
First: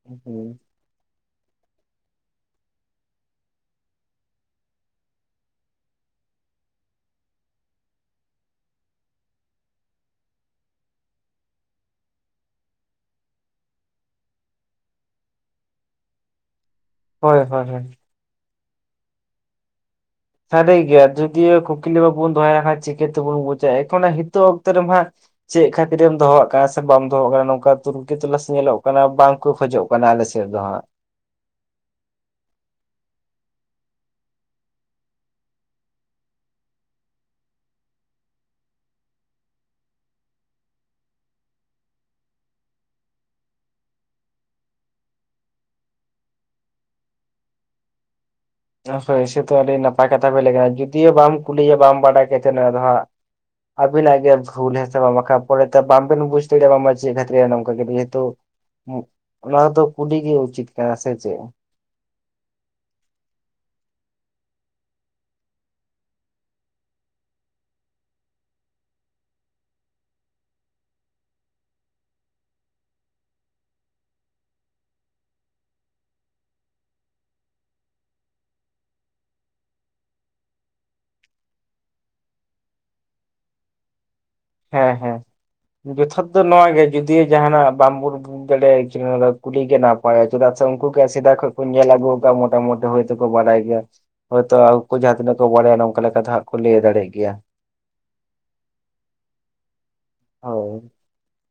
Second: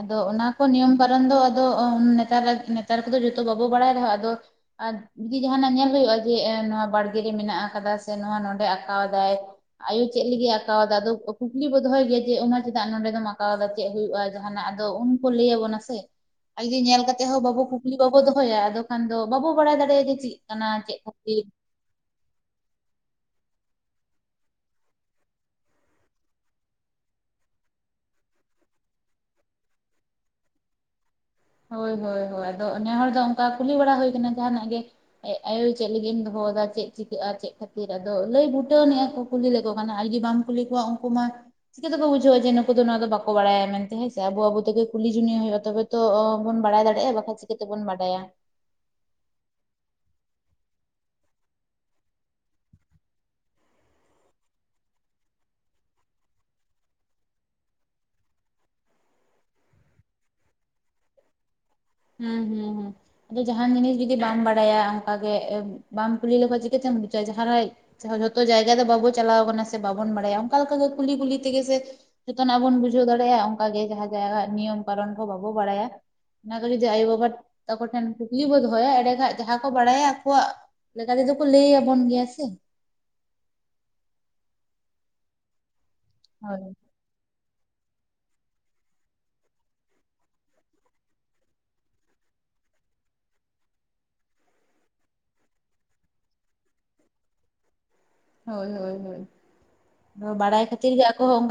ᱟᱫᱚ ᱚᱱᱟ ᱠᱚ ᱱᱤᱭᱚᱢ ᱠᱟᱨᱚᱱ ᱫᱚ ᱟᱫᱚ ᱚ ᱱᱮᱛᱟᱨ ᱨᱮ ᱱᱮᱛᱟᱨ ᱠᱚᱫᱚ ᱡᱚᱛᱚ ᱵᱟᱵᱚ ᱵᱟᱲᱟᱭ ᱨᱮᱦᱚᱸ ᱟᱫᱚ ᱟᱨ ᱡᱩᱫᱤ ᱡᱟᱦᱟᱱᱟᱜ ᱧᱮᱞ ᱦᱩᱭᱩᱜᱼᱟ ᱡᱮ ᱮ ᱱᱚᱣᱟ ᱵᱟᱲᱜᱮ ᱨᱮ ᱢᱮᱱᱟᱜ ᱟᱠᱟᱫᱟ ᱥᱮ ᱱᱚᱣᱟ ᱱᱚᱰᱮ ᱟᱠᱟᱣᱟᱫᱟᱭ᱾ ᱟᱭᱳ ᱪᱮᱜ ᱞᱤᱜᱤᱜ ᱟᱠᱟᱣᱟᱫᱟ ᱟᱫᱚ ᱠᱩᱠᱞᱤ ᱵᱚ ᱫᱚᱦᱚᱭ ᱜᱮᱭᱟ ᱡᱮ ᱚᱱᱟ ᱪᱮᱫᱟᱜ ᱱᱚᱰᱮ ᱫᱚᱢ ᱟᱠᱟᱣᱟᱫᱟ ᱪᱮᱜ ᱦᱩᱭᱩᱜᱼᱟ ᱡᱟᱦᱱᱟᱜ ᱟᱫᱚ ᱩᱱᱠᱚ ᱞᱟᱹᱭ ᱟᱵᱚᱱᱟ ᱥᱮ ᱟᱜᱮ ᱧᱮᱞ ᱠᱟᱛᱮ ᱦᱳᱭ ᱦᱚᱸ ᱵᱟᱵᱚ ᱦᱳᱭ ᱦᱳᱭ ᱠᱩᱠᱞᱤ ᱵᱟᱵᱚ ᱫᱚᱦᱚᱭᱟ ᱟᱫᱚ ᱠᱷᱟᱱ ᱫᱚ ᱵᱟᱵᱚ ᱵᱟᱲᱟᱭ ᱫᱟᱲᱮᱜᱼᱟ ᱡᱮ ᱪᱤᱜ ᱥᱟᱹᱨᱤ ᱜᱮ ᱡᱩᱫᱤᱭᱳ ᱠᱩᱠᱞᱤ ᱵᱟᱵᱚᱱ ᱫᱚᱦᱚᱭᱟ ᱦᱟᱸ ᱪᱤᱠᱟᱹ ᱛᱮᱵᱚᱱ ᱵᱩᱡᱟ ᱮᱠᱷᱚᱱᱟ ᱦᱤᱛᱚᱜ ᱚᱠᱛᱚ ᱨᱮᱢᱟ ᱪᱮᱜ ᱠᱷᱟᱹᱛᱤᱨᱮᱢ ᱫᱚᱦᱚᱣᱟᱜ ᱠᱟᱱᱟ ᱥᱮ ᱵᱟᱢ ᱫᱚᱦᱚ ᱣᱟᱠᱟᱫᱟ ᱱᱚᱝᱠᱟ ᱛᱩᱨᱠᱤ ᱛᱚᱞᱟᱥ ᱧᱮᱞᱚᱜ ᱠᱟᱱᱟ ᱵᱟᱝ ᱠᱚ ᱠᱷᱚᱡᱚᱜ ᱠᱟᱱᱟ ᱟᱞᱮᱥᱮᱫ ᱫᱚᱦᱟᱸᱜ᱾ ᱦᱳᱭ, ᱦᱳᱭ, ᱦᱳᱭ ᱟᱫᱚ ᱱᱮ ᱦᱚᱲ ᱫᱚ ᱚᱝᱠᱟ ᱠᱩᱞᱤ ᱵᱟᱲᱟ ᱦᱳᱭ ᱟᱠᱟᱱᱟ ᱡᱟᱦᱟᱱᱟᱜ ᱜᱮ ᱮᱜ ᱟᱭᱳ ᱪᱮᱜ ᱞᱟᱹᱜᱤᱜ ᱤᱧ ᱫᱚᱦᱚᱣᱟᱫᱟ ᱪᱮᱜ ᱪᱤᱠᱟᱹᱜᱼᱟ ᱪᱮᱜ ᱠᱷᱟᱹᱛᱤᱨ ᱟᱫᱚ ᱞᱟᱹᱭ ᱵᱩᱴᱟᱹᱣ ᱟᱱᱤᱡᱟᱠᱚ᱾ ᱠᱩᱞᱤ ᱞᱮᱠᱚ ᱠᱷᱟᱱ ᱟᱨ ᱡᱩᱫᱤ ᱵᱟᱢ ᱠᱩᱞᱤ ᱠᱚᱣᱟ ᱩᱝᱠᱩ ᱢᱟ ᱪᱤᱠᱟᱹᱛᱮᱠᱚ ᱵᱩᱡᱷᱟᱹᱣᱟ ᱡᱮ ᱱᱩᱠᱩ ᱫᱚ ᱱᱚᱣᱟ ᱫᱚ ᱵᱟᱠᱚ ᱵᱟᱲᱟᱭᱟ ᱢᱮᱱᱛᱮ ᱦᱮᱸᱥᱮ ᱟᱵᱚ ᱟᱵᱚ ᱛᱮᱜᱮ ᱠᱩᱞᱤ ᱡᱩᱱᱤᱭ ᱦᱩᱭᱩᱜᱼᱟ ᱛᱚᱵᱮ ᱛᱚ ᱚ ᱵᱟ ᱵᱚᱱ ᱵᱟᱲᱟᱭ ᱫᱟᱲᱮᱭᱟᱜᱼᱟ ᱵᱟᱠᱷᱟᱡ ᱪᱤᱠᱟᱹ ᱛᱮᱵᱚᱱ ᱵᱟᱰᱟᱭᱟ᱾ ᱦᱳᱭ ᱥᱮᱛᱚ ᱟᱹᱰᱤ ᱱᱟᱯᱟᱭ ᱠᱟᱛᱷᱟ ᱵᱮᱱ ᱞᱟᱹᱭ ᱠᱟᱱᱟ ᱡᱩᱫᱤᱭᱳ ᱵᱟᱢ ᱠᱩᱞᱤᱭᱭᱟ ᱵᱟᱢ ᱵᱟᱰᱟᱭ ᱠᱟᱛᱮᱫ ᱱᱚᱣᱟᱫᱚ ᱦᱟᱸᱜ ᱟᱵᱤᱱᱟᱜ ᱜᱮ ᱵᱷᱩᱞ ᱦᱮᱸ ᱥᱮ ᱵᱟᱝ ᱵᱟᱠᱷᱟᱡ ᱯᱚᱨᱮ ᱛᱮ ᱵᱟᱝ ᱵᱮᱱ ᱵᱩᱡᱽ ᱫᱟᱲᱮᱭᱟᱜ ᱟ ᱵᱟᱝ ᱢᱟ ᱪᱮᱫ ᱠᱷᱟᱹᱛᱤᱨ ᱮ ᱱᱚᱝᱠᱟ ᱠᱤᱫᱤᱧᱟ ᱛᱚ ᱚᱱᱟ ᱫᱚ ᱠᱩᱰᱤ ᱜᱮ ᱩᱪᱤᱛ ᱠᱟᱱᱟ ᱥᱮ ᱪᱮᱫ? ᱦᱩᱸ ᱦᱩᱸ ᱦᱩᱸ᱾ ᱟᱫᱚ ᱡᱟᱦᱟᱱ ᱡᱤᱱᱤᱥ ᱡᱩᱫᱤ ᱵᱟᱢ ᱵᱟᱲᱟᱭᱟ ᱚᱝᱠᱟ ᱜᱮ ᱵᱟᱢ ᱠᱩᱞᱤ ᱞᱮᱠᱷᱟᱡ‌ ᱪᱤᱠᱟᱹᱛᱮᱢ ᱵᱩᱡᱟ ᱡᱟᱦᱟᱸ ᱨᱮ ᱡᱟᱦᱟ ᱡᱷᱚᱛᱚ ᱡᱟᱭᱜᱟ ᱫᱚ ᱵᱟᱵᱚ ᱪᱟᱞᱟᱣ ᱠᱟᱱᱟ ᱥᱮ ᱵᱟᱵᱚᱱ ᱵᱟᱲᱟᱭᱟ ᱚᱱᱠᱟ ᱞᱮᱠᱟ ᱠᱩᱞᱤ ᱠᱩᱞᱤ ᱛᱮᱜᱮ ᱥᱮ ᱡᱚᱛᱚᱱᱟᱜ ᱵᱚᱱ ᱵᱩᱡᱷᱟᱹᱣ ᱫᱟᱲᱮᱭᱟᱜᱼᱟ ᱚᱝᱠᱟ ᱜᱮ ᱡᱟᱦᱟᱸ ᱡᱟᱭᱜᱟᱜ ᱱᱤᱭᱚᱢ ᱠᱟᱨᱚᱱ ᱠᱚ ᱵᱟᱵᱚ ᱵᱟᱲᱟᱭᱟ᱾ ᱚᱱᱟ ᱜᱮ ᱡᱩᱫᱤ ᱟᱭᱳ ᱵᱟᱵᱟ ᱛᱟᱠᱳ ᱴᱷᱮᱱ ᱠᱩᱠᱞᱤ ᱵᱚ ᱫᱚᱦᱚᱭᱟ ᱮᱸᱰᱮ ᱠᱷᱟᱡ ᱡᱟᱦᱟᱸ ᱠᱚ ᱵᱟᱲᱟᱭᱟ ᱟᱠᱚᱣᱟᱜ ᱞᱮᱠᱟ ᱛᱮᱫᱚ ᱠᱚ ᱞᱟᱹᱭ ᱟᱵᱚᱱ ᱜᱮᱭᱟ ᱥᱮ᱾ ᱦᱮᱸ ᱦᱮᱸ ᱡᱚᱛᱷᱟᱛ ᱫᱚ ᱦᱳᱭ ᱱᱚᱣᱟ ᱜᱮ ᱡᱚᱫᱤᱭᱳ ᱡᱟᱦᱟᱱᱟᱜ ᱵᱟᱢ ᱩᱨᱩᱵᱩ ᱵᱩᱡ ᱫᱟᱲᱮᱭᱟ ᱮᱠᱪᱩᱭᱮᱞᱤ ᱱᱚᱣᱟᱫᱚ ᱠᱩᱞᱤ ᱜᱮ ᱱᱟᱯᱟᱭᱟ ᱪᱮᱫᱟᱜ ᱥᱮ ᱩᱱᱠᱩ ᱜᱮ ᱥᱮᱫᱟᱭ ᱠᱷᱚᱡ ᱠᱚ ᱧᱮᱞ ᱟᱹᱜᱩ ᱠᱟᱜᱼᱟ ᱢᱚᱴᱟᱢᱩᱴᱤ ᱦᱳᱭ ᱛᱮᱠᱚ ᱵᱟᱲᱟᱭ ᱜᱮᱭᱟ ᱦᱚᱭᱛᱳ ᱟᱝᱠᱩ ᱡᱟᱦᱟᱸ ᱛᱤᱱᱟᱹᱜ ᱠᱚ ᱵᱟᱲᱟᱭᱟ ᱱᱚᱝᱠᱟ ᱞᱮᱠᱟᱛᱮ ᱦᱟᱸᱜ ᱠᱚ ᱞᱟᱹᱭ ᱫᱟᱲᱮᱭᱟᱜ ᱜᱮᱭᱟ᱾ ᱦᱳᱭ ᱦᱳᱭ ᱦᱳᱭ, ᱵᱟᱲᱟᱭ ᱦᱳᱭ ᱠᱷᱟᱹᱛᱤᱨ ᱜᱮ ᱟᱠᱚ ᱦᱚᱸ ᱚᱝᱠᱟ